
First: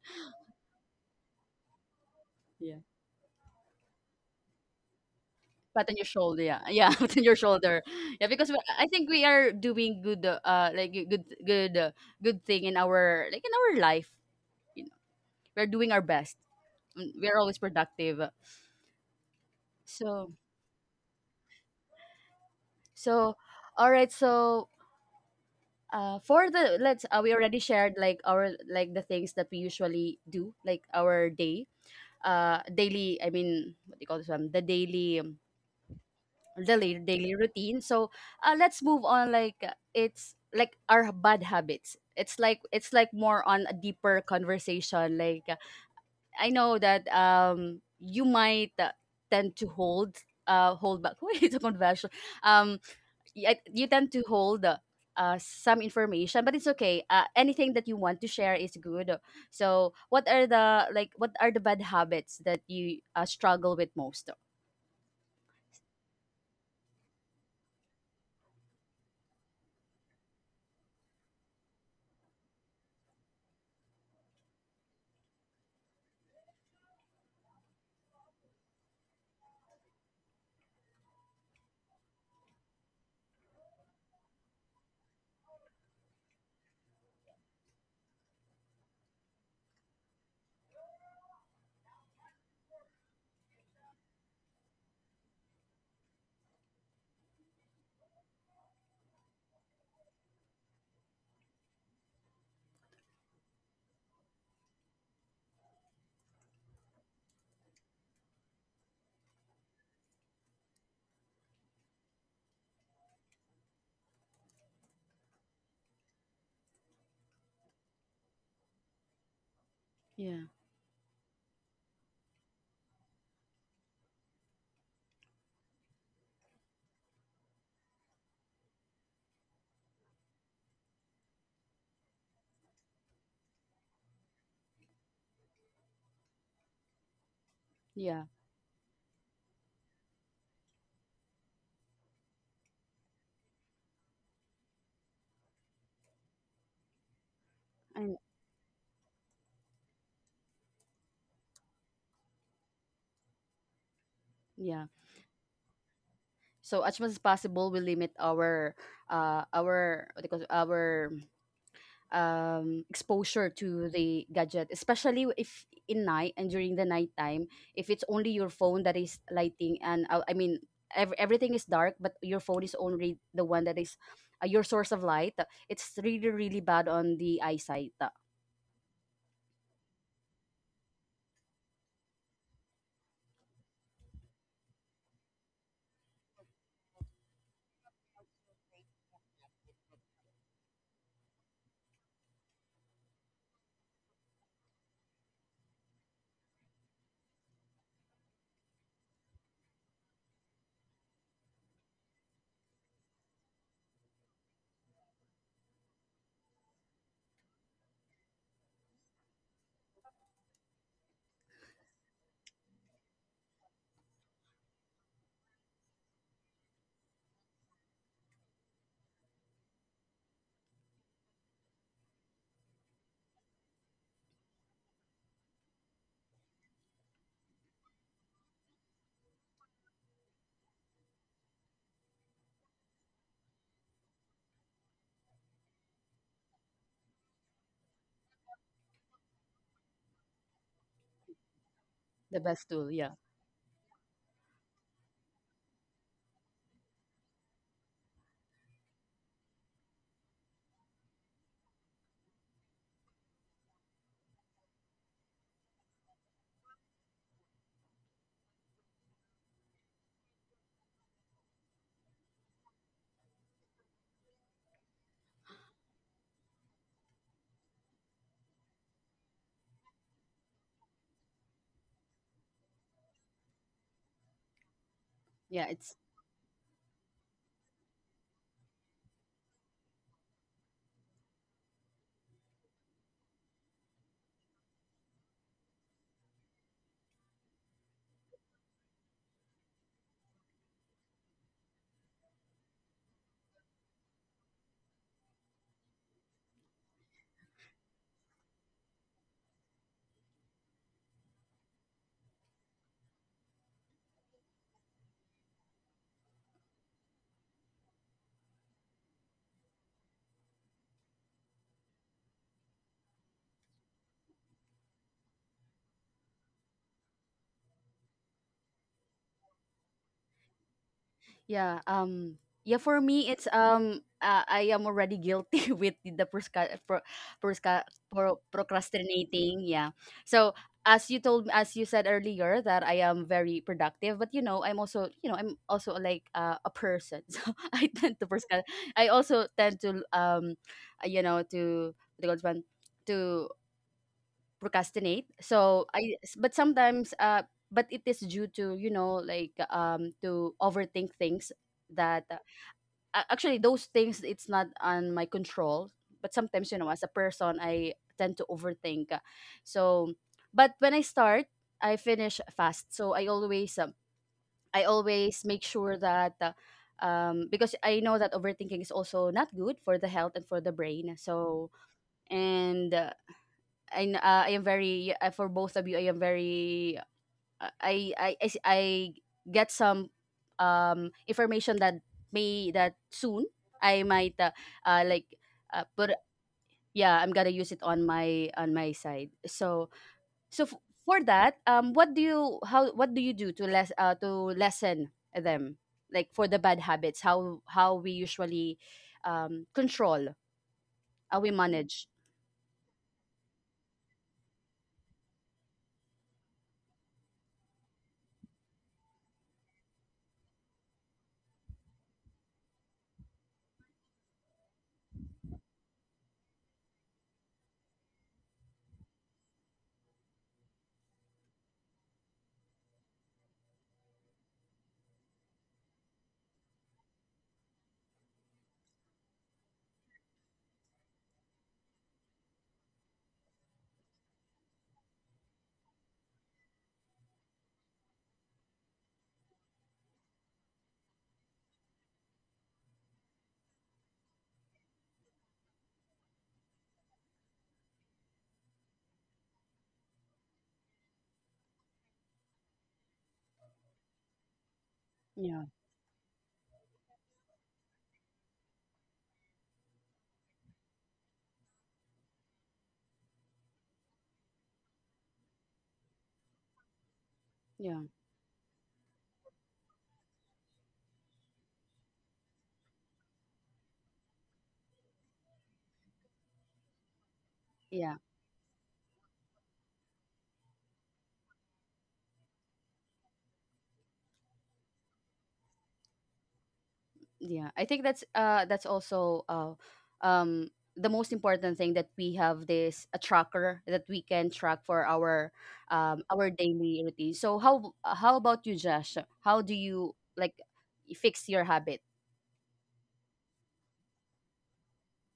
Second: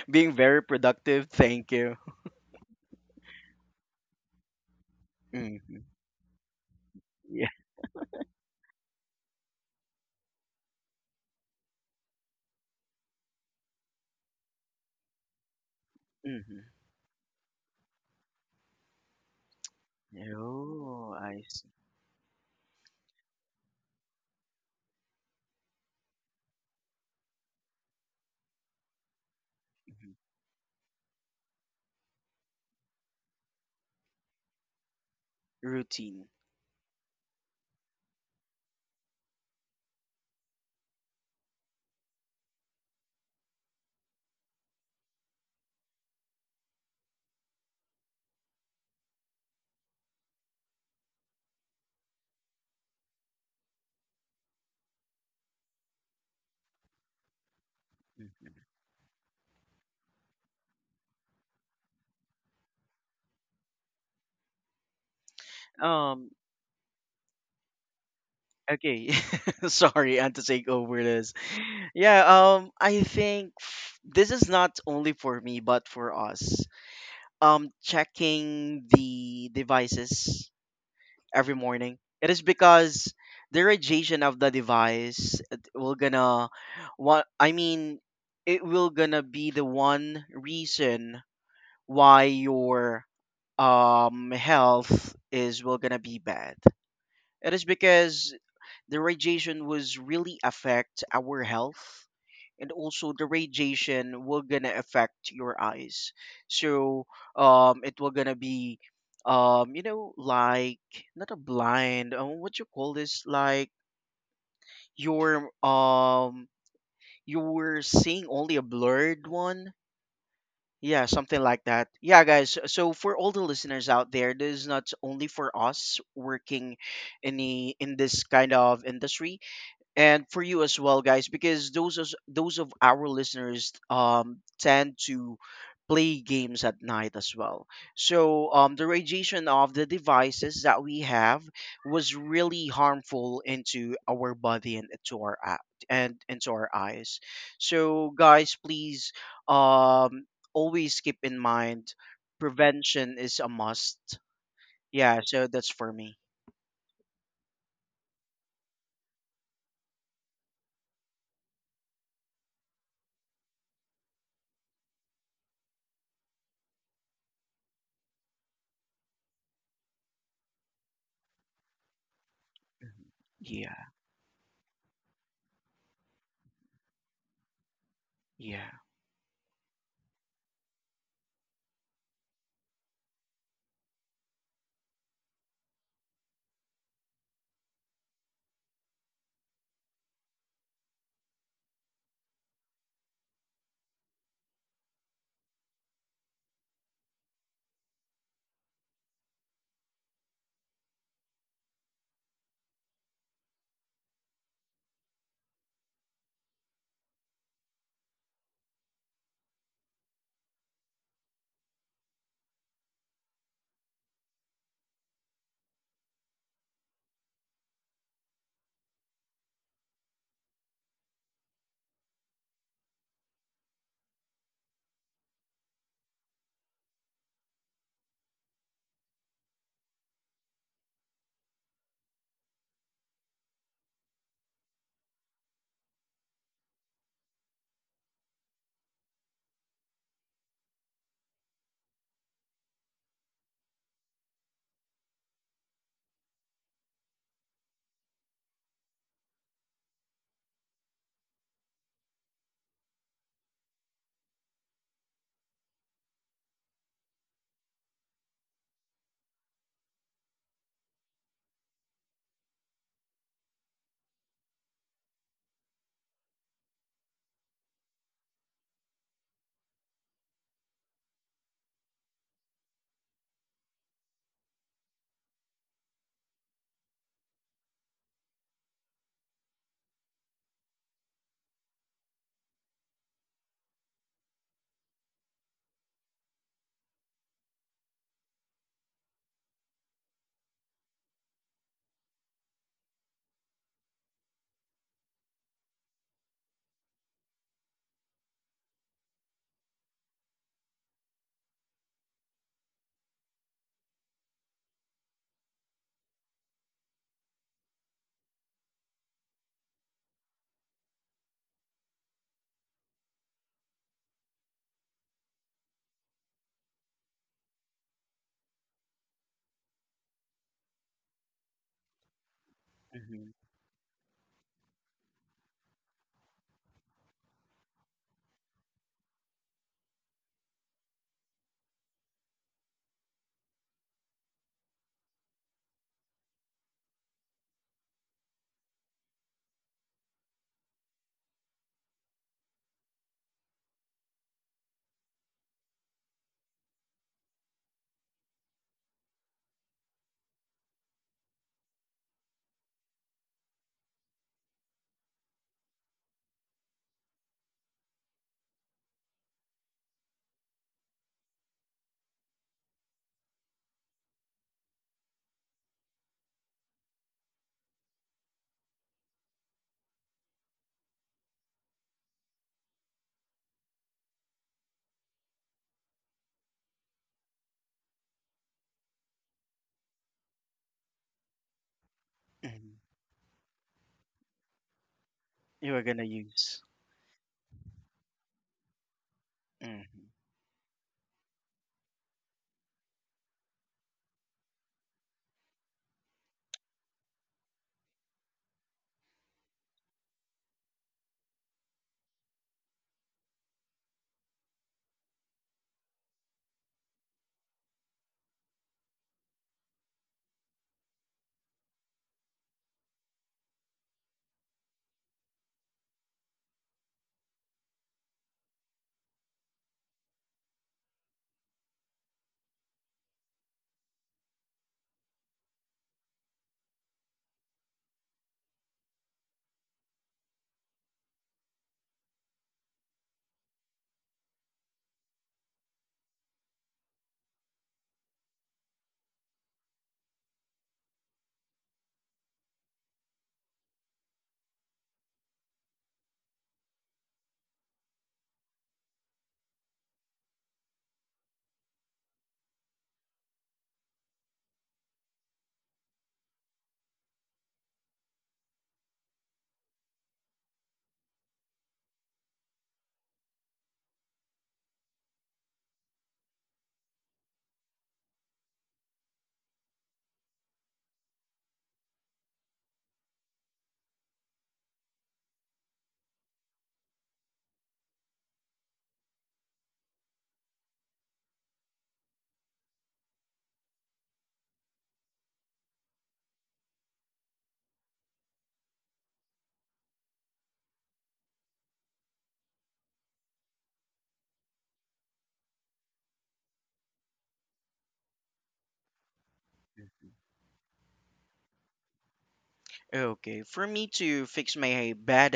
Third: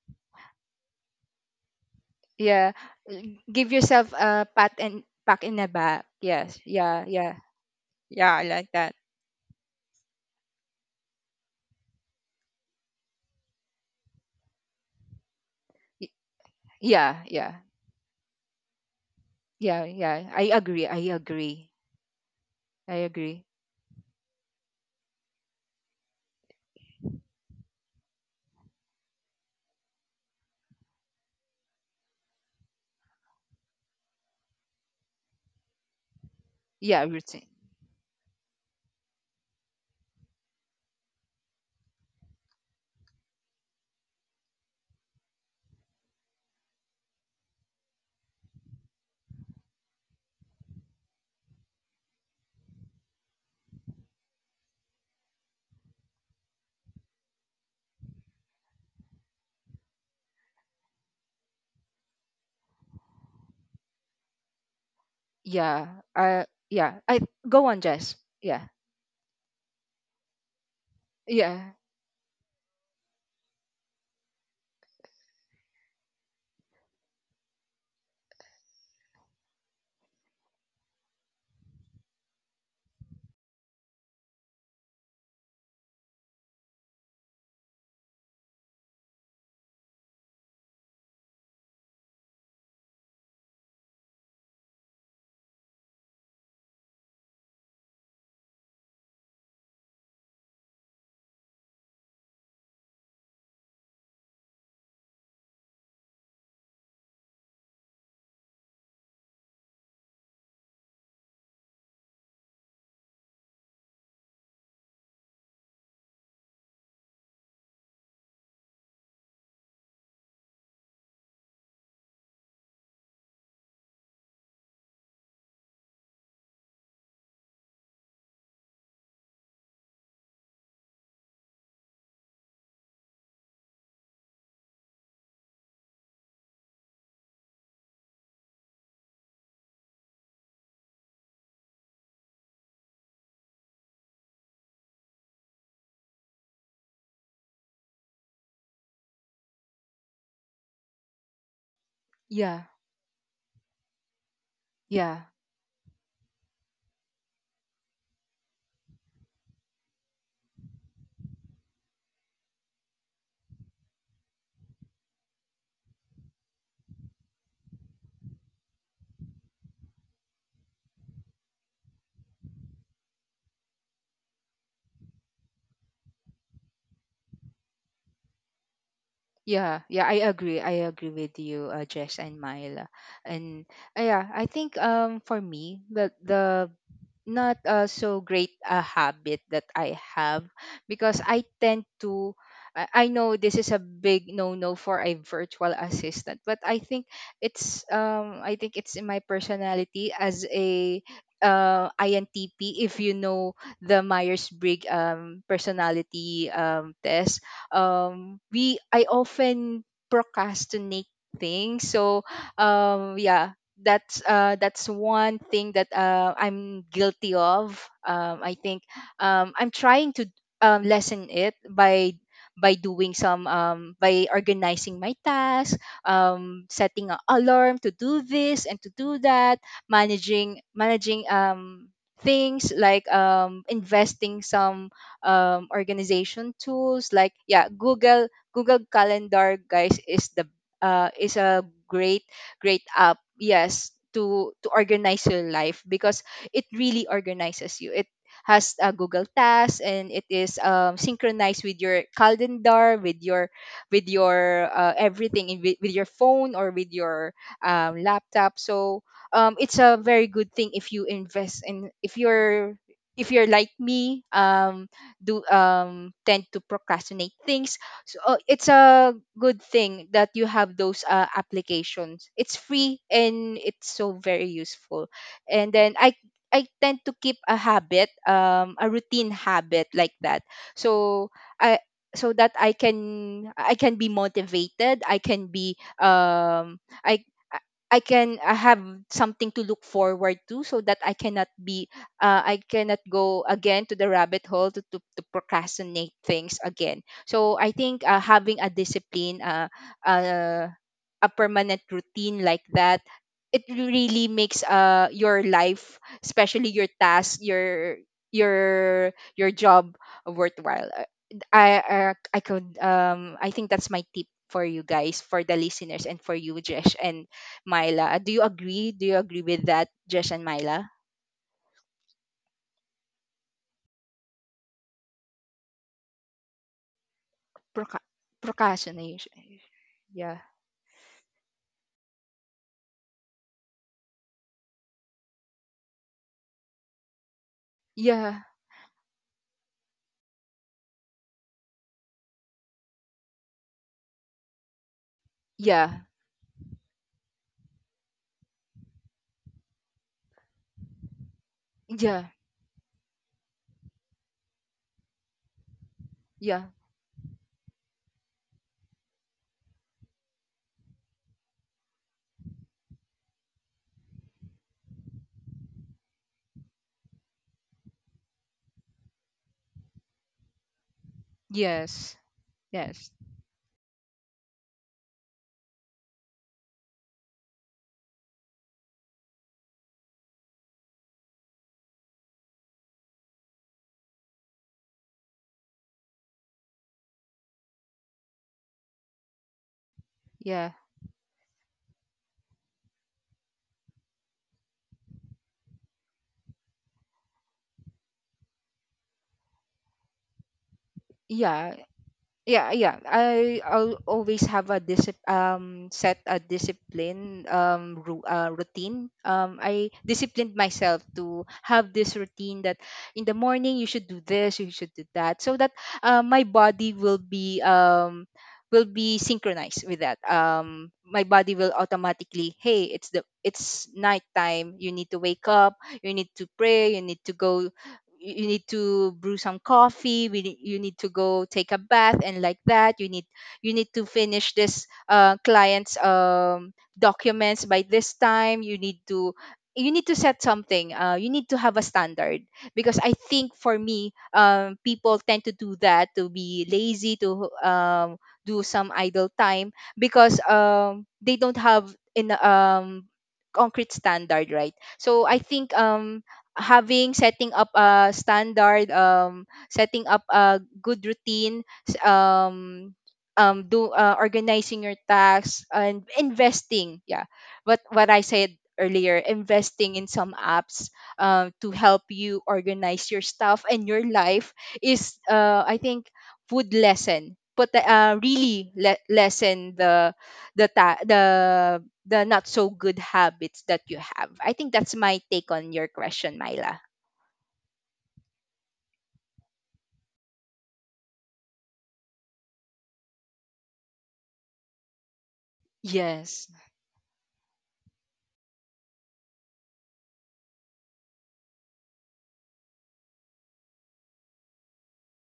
being very productive. Thank you.
Yeah.
yeah.
Give yourself a pat and pack in the
Hmm.
Pat on your
back.
shoulder,
Yes,
yeah, yeah,
yeah,
pat on your
yeah.
Yeah.
shoulder, yeah.
Yeah, I
Because we,
like
I
that.
think we are doing good, like good, good, good thing in our like in our life. You know, we're doing our
Y-
best.
Hmm.
Mm.
Yeah,
We are always
yeah,
productive.
yeah, yeah.
So,
I agree. I
Oh, I
agree.
see.
I
so,
agree.
all right. So, for the let's we already shared like our like the things that we
Mhm.
usually do, like our day, daily. I mean, what do you call this one? The daily
Routine.
the daily
Yeah,
daily
routine.
routine. So let's move on like it's like our bad habits. It's like it's like more on a deeper conversation. Like I know that you might tend to hold hold back. Wait, a conversion, um you, you tend to hold some information, but it's okay. Anything that you want to share
Mhm.
is good. So what are the like what are the bad habits that you struggle with most?
Yeah.
Um,
Yeah. I Go on, Jess. Yeah,
Okay. Sorry, I had to take over this.
yeah,
Yeah, I think this is not only for me but for us. Checking the devices every morning. It is because the radiation of the device, it will gonna what I mean it will gonna be the one reason why your health is will gonna be bad. It is because the radiation was really affect our health, and also the radiation will gonna affect your eyes. So it will gonna be like not a blind, what you call this, like, your you're seeing only a blurred one.
Yeah.
Yeah, something like that. Yeah, guys, so for all the listeners out there, this is not only for us working in this kind of industry, and for you as well, guys, because those of our listeners tend to play games at night as well.
Yeah.
So the radiation of the devices that we have was really harmful into our body and into our eyes. So,
And
guys, please, um always keep in mind,
yeah,
prevention is a must.
yeah.
Yeah,
yeah,
so that's for me.
So as much as possible, we limit our what do you call it, our exposure to the gadget, especially if in night and during the nighttime. If it's only your phone that is lighting, and I mean everything is dark, but your phone is only the one that
Yeah.
is your source of light. It's really really bad on the eyesight.
Yeah.
yeah, yeah. I agree. I agree with you, Jess and Myla. And yeah, I think for me the not so great a habit that I have, because I tend to I know this is a big no-no for a virtual assistant, but I think it's in my personality as a INTP. If you know the Myers-Briggs personality test, we, I often procrastinate things. So yeah, that's one thing that I'm guilty of. I think I'm trying to lessen it by doing some by organizing my tasks, setting an alarm to do this and to do that, managing things, like investing some organization tools, like yeah, Google Calendar, guys, is the is a great
The best
great
tool, yeah,
app, yes, to organize your life, because it really organizes you. It has a Google task, and it is synchronized with your calendar, with your, with your everything in- with your phone, or with your laptop. So it's a very good thing if you invest in, if you're, if you're like me, do tend to procrastinate things. So it's a good thing that you have those applications. It's free, and it's so very useful.
yeah.
And then
It's
I tend to keep a habit, a routine habit like that. So I so that I can, I can be motivated, I can be i i I can, I have something to look forward to, so that I cannot be I cannot go again to the rabbit hole to, to procrastinate things again. So I think having a discipline, uh, a permanent routine like that, it really makes your life, especially your task, your your job worthwhile. I could I think that's my tip for you guys, for the listeners, and for you, Jesh and Myla. Do you agree? Do you agree with that, Jesh and Myla?
yeah, yeah, for me
Hmm.
it's I am already guilty with the prosca-
Proca- Procrastination.
procrastinating, yeah.
Yeah.
So as you told as you said earlier that I am very productive, but you know, I'm also, you know, I'm also like a person. So I tend to
Yeah.
I also tend to you know, to what do you call this one? To procrastinate. So
Yeah.
I but sometimes but it is due to, you know, like to overthink things that
Yeah.
actually those things it's not on my control, but
Yeah.
sometimes you know as a person I tend to overthink. So but when I start, I finish fast. So I always make sure that because I know that overthinking is also not good for the health and for the brain. So
Yes.
and
Yes.
I am very for both of you. I am very I get some information that may
Hmm.
that soon I might like
You are gonna
but
use.
yeah I'm gonna use it on my side. So
Mhm.
so
Yeah.
f- for that what do you how what do you do to less to lessen them, like for the bad habits how we usually control how we
Yeah.
manage?
Yeah. Yeah. I'll always have a disip set a discipline routine. I disciplined myself to have this routine that in the morning you should do this, you should do that, so that my body will be synchronized with that. My body will automatically, hey, it's the, it's nighttime, you need to wake up, you need to pray, you need to go, you need to brew some coffee, you need to go take a bath, and like that, you need, you need to finish this client's documents by this time, you need to, you need to set something, you need to have a standard, because I think for me, people tend to do that to be lazy, to do some idle time, because they don't have in concrete standard, right? So I
Yeah.
think having, setting up a standard, setting up a good routine, s- do organizing your tasks and investing, yeah,
Yeah,
what I said earlier, investing in some apps to help you organize your stuff and your life, is, I think, would lessen, but
yeah.
really lessen the the ta- the the not so good habits that you have. I think that's my take on your question, Myla.
Yeah, I think that's also um the most important thing that we have this a tracker that we can track for
Yes.
our daily routine. So how about you, Josh? How do you like fix your habit
Okay, for me to fix my bad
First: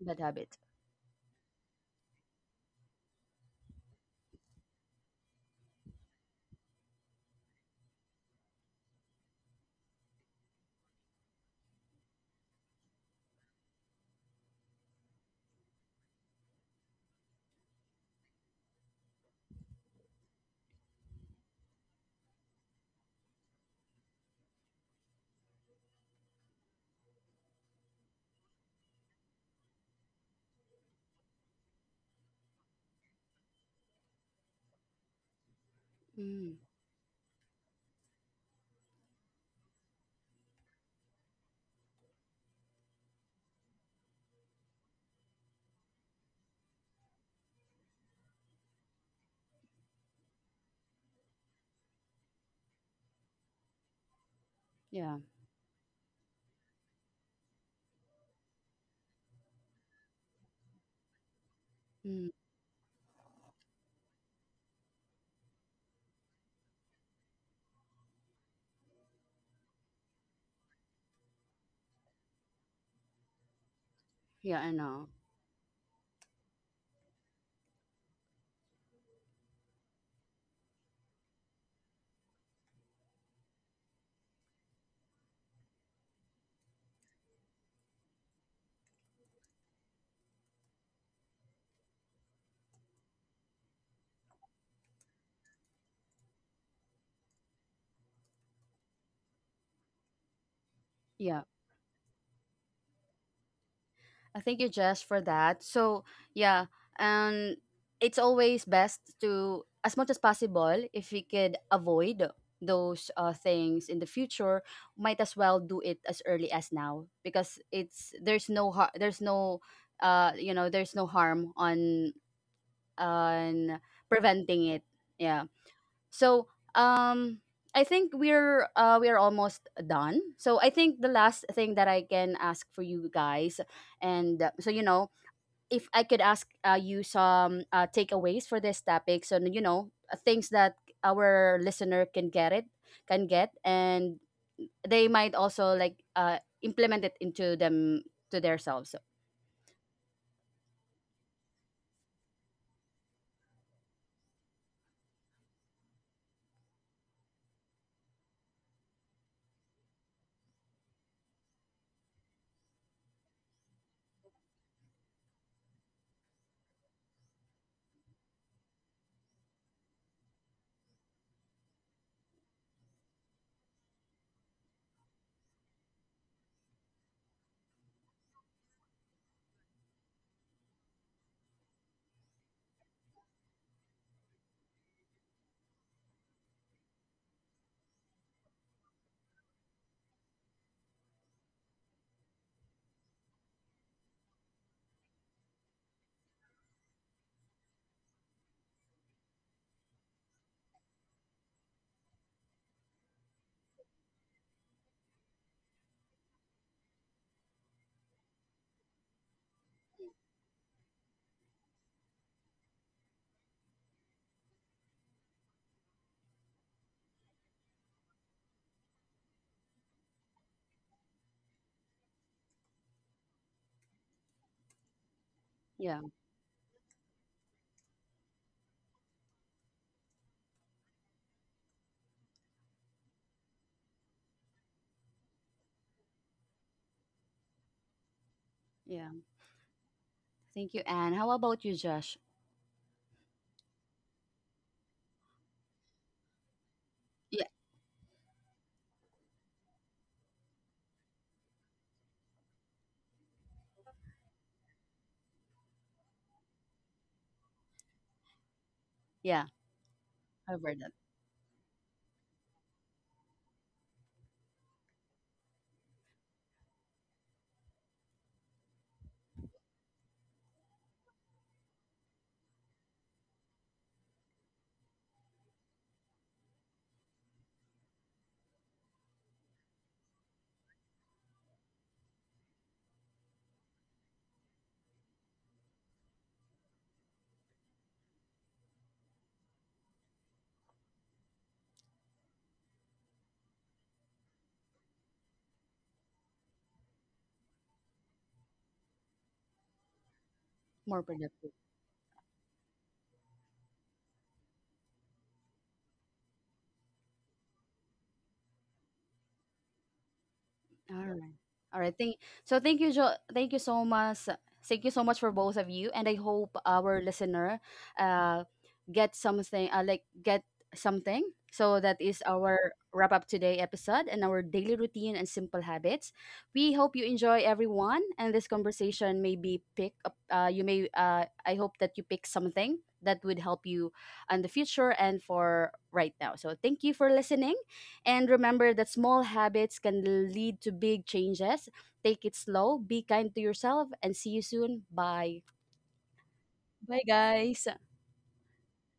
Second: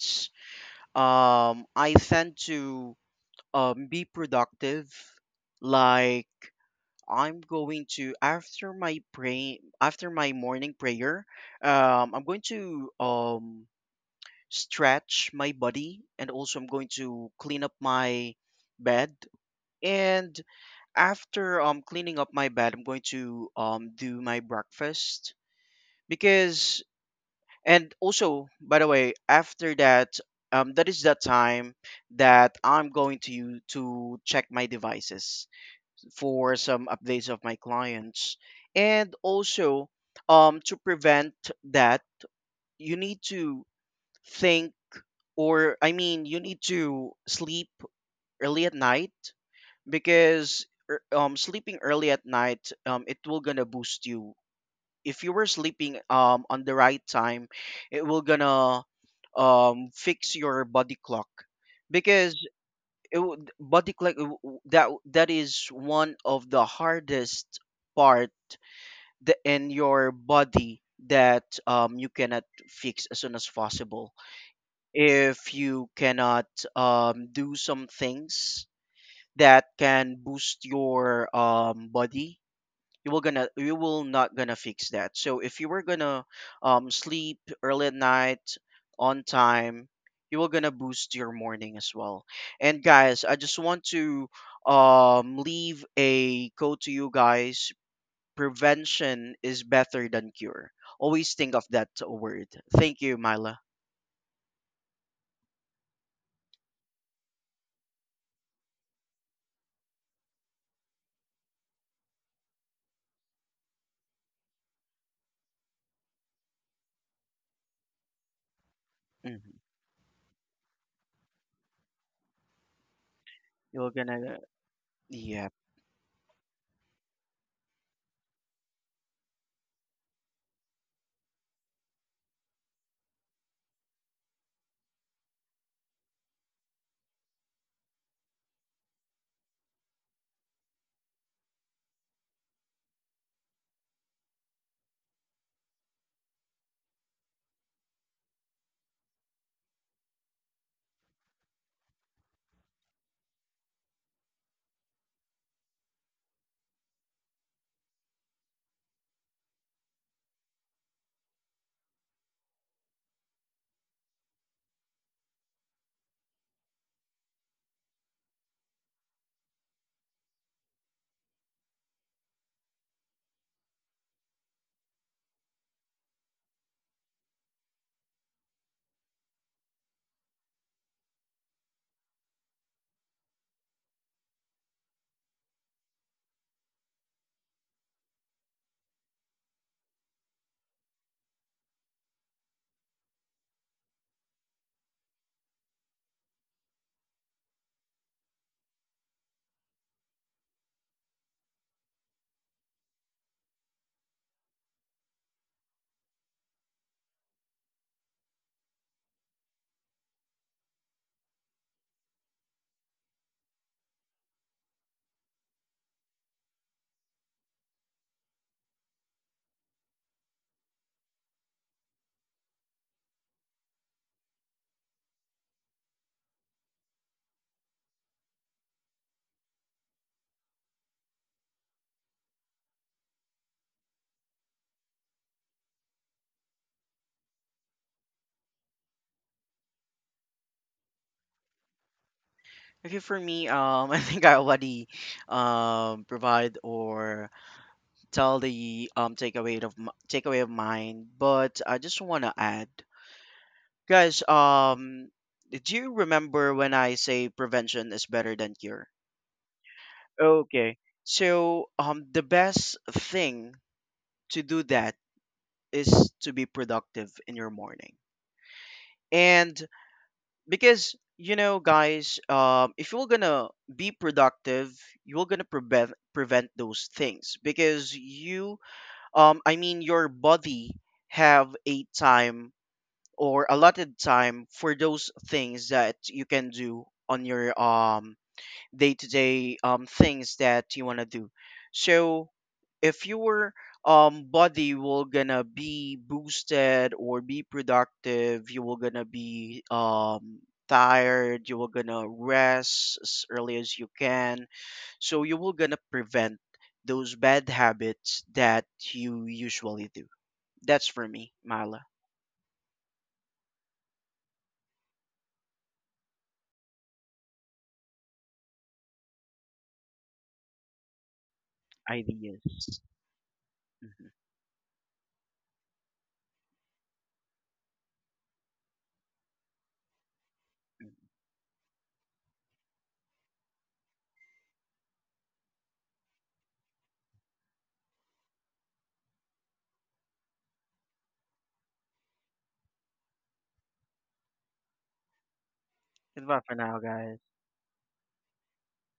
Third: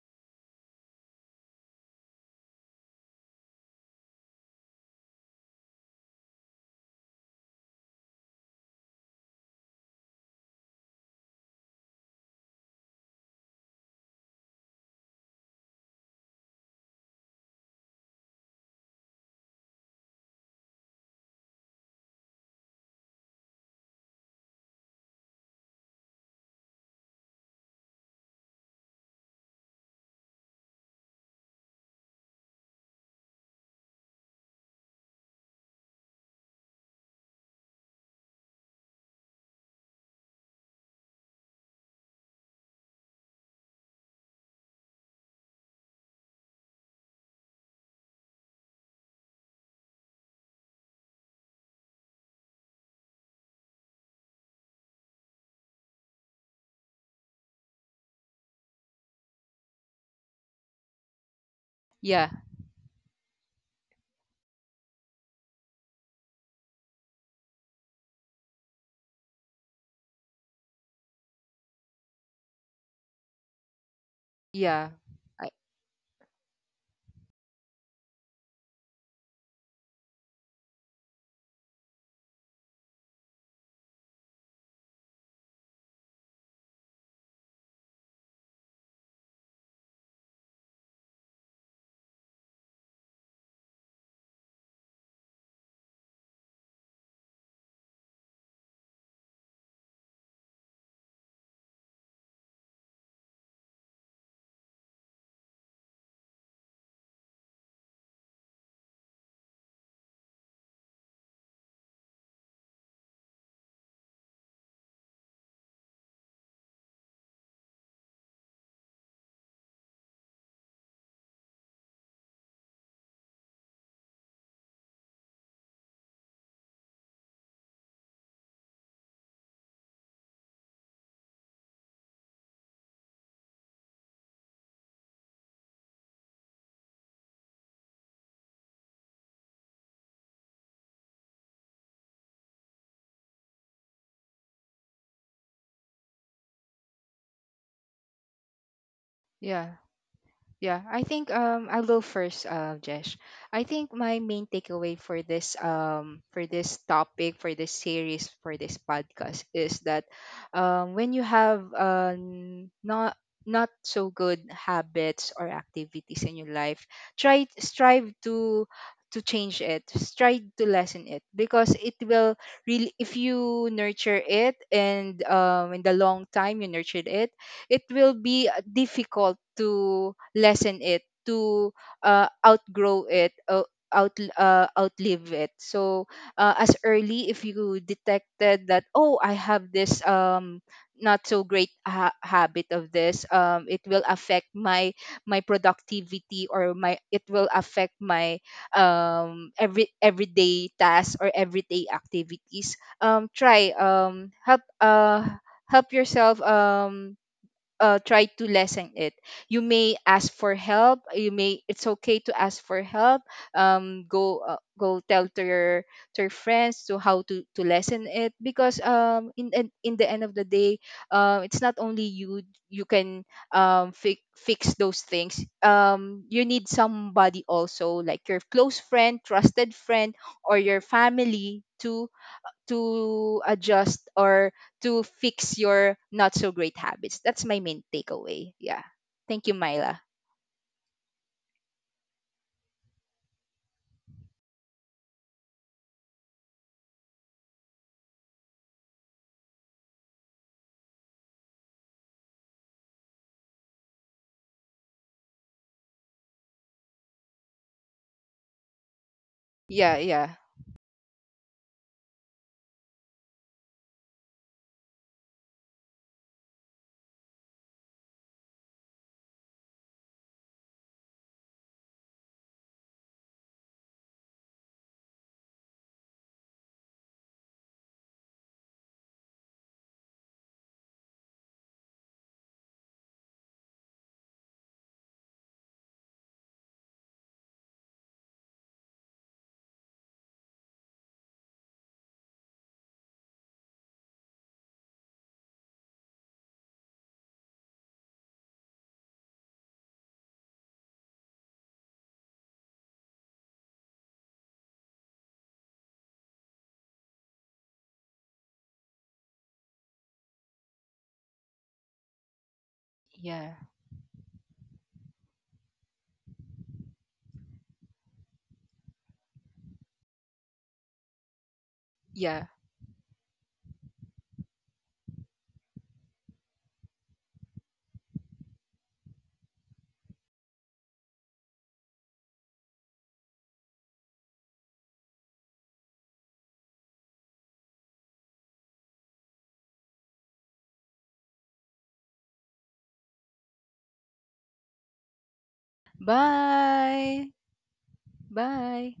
bad habit?
I tend to be productive. Like, I'm going to, after my morning prayer, I'm going to stretch my body. And also, I'm going to clean up my bed. And after cleaning up my bed, I'm going to do my breakfast. Because And also, by the way, after that, that is the time that I'm going to check my devices
Mm.
for some updates of my clients. And also, to prevent that, you need to think, or I mean, you need to sleep early at night, because sleeping early at night, it will gonna boost you.
Yeah.
If you were sleeping on the right time, it will gonna fix your body clock,
Yeah.
Mm.
because body clock, that is one of the hardest part, in your body, that you cannot fix as soon as possible.
Yeah, I
Yeah.
know.
I,
If you cannot do some things that can boost your body, you will not gonna fix that. So if you were gonna sleep early at night on time, you will gonna boost your morning as well. And guys, I just want to leave a code to you guys. Prevention is better than cure. Always
Yeah.
think of that word. Thank you, Myla.
I thank you, Jess, for that. So yeah, and it's always best to, as much as possible, if we could avoid those things in the future, might as well do it as early as now because it's there's no har- there's no,
Hmm.
you know, there's no harm on
You're gonna.
preventing it. Yeah.
Yeah.
So um. I think we're almost done. So I think the last thing that I can ask for you guys, and so you know if I could ask you some takeaways for this topic, so you know things that our listener can get it can get, and they might also like implement it into them to themselves. So,
yeah. Yeah, I think I'll go first, Jesh. I think my main takeaway for this, for this topic, for this series, for this podcast, is that when you have not not so good habits or activities in your life, try, strive to change it, strive to lessen it, because it will really, if you nurture it, and in the long time you nurtured it, it will be difficult to lessen it, to outgrow it, outlive it. So as early, if you detected that, oh, I have this not so great habit of this, it will affect my my productivity, or my, it will affect my everyday tasks or everyday activities, try help yourself, try to lessen it. You may ask for help. You may It's okay to ask for help. Go, go tell to your, to your friends to how to lessen it, because in in the end of the day, it's not only you, you can fix those things.
yeah,
You need somebody also, like your close friend, trusted friend, or your family, to adjust, or to fix your not so great habits. That's my main takeaway. Yeah.
yeah.
Thank you, Myla.
Thank you, Anne. How about you, Josh?
Okay, for me, I think I already provide or
Yeah,
tell the takeaway of mine. But I just want to add, guys. Do you remember when I say prevention is better than cure?
yeah.
Yeah, yeah,
I've
Okay,
read that.
so the best thing to do that is to be productive in your morning. And because guys, if you're gonna be productive, you're gonna prevent those things because you I mean your body have a time or allotted time for those things that you can do on your day to day things that you want to do. So if your body will gonna be boosted or be productive, you will gonna be
More
tired.
productive.
You will gonna rest as early as you can. So you will gonna prevent those bad habits that you usually do. That's
All
for me,
right. All
Mala.
right. Thank
yeah,
you so much. Thank you so much for both of you, and I hope our listener uh get something, like get something. So that is
yeah.
our
Ideas.
wrap up today episode
Hmm.
and our daily routine and simple habits. We hope you enjoy everyone, and this conversation may be pick up you may I hope that you pick something that would help you in the future and for right now. So thank you for listening, and remember that small habits can lead to big changes. Take it slow, be kind to yourself, and see you soon. Bye.
Goodbye for now,
Bye,
guys.
Bye.
guys.
Bye.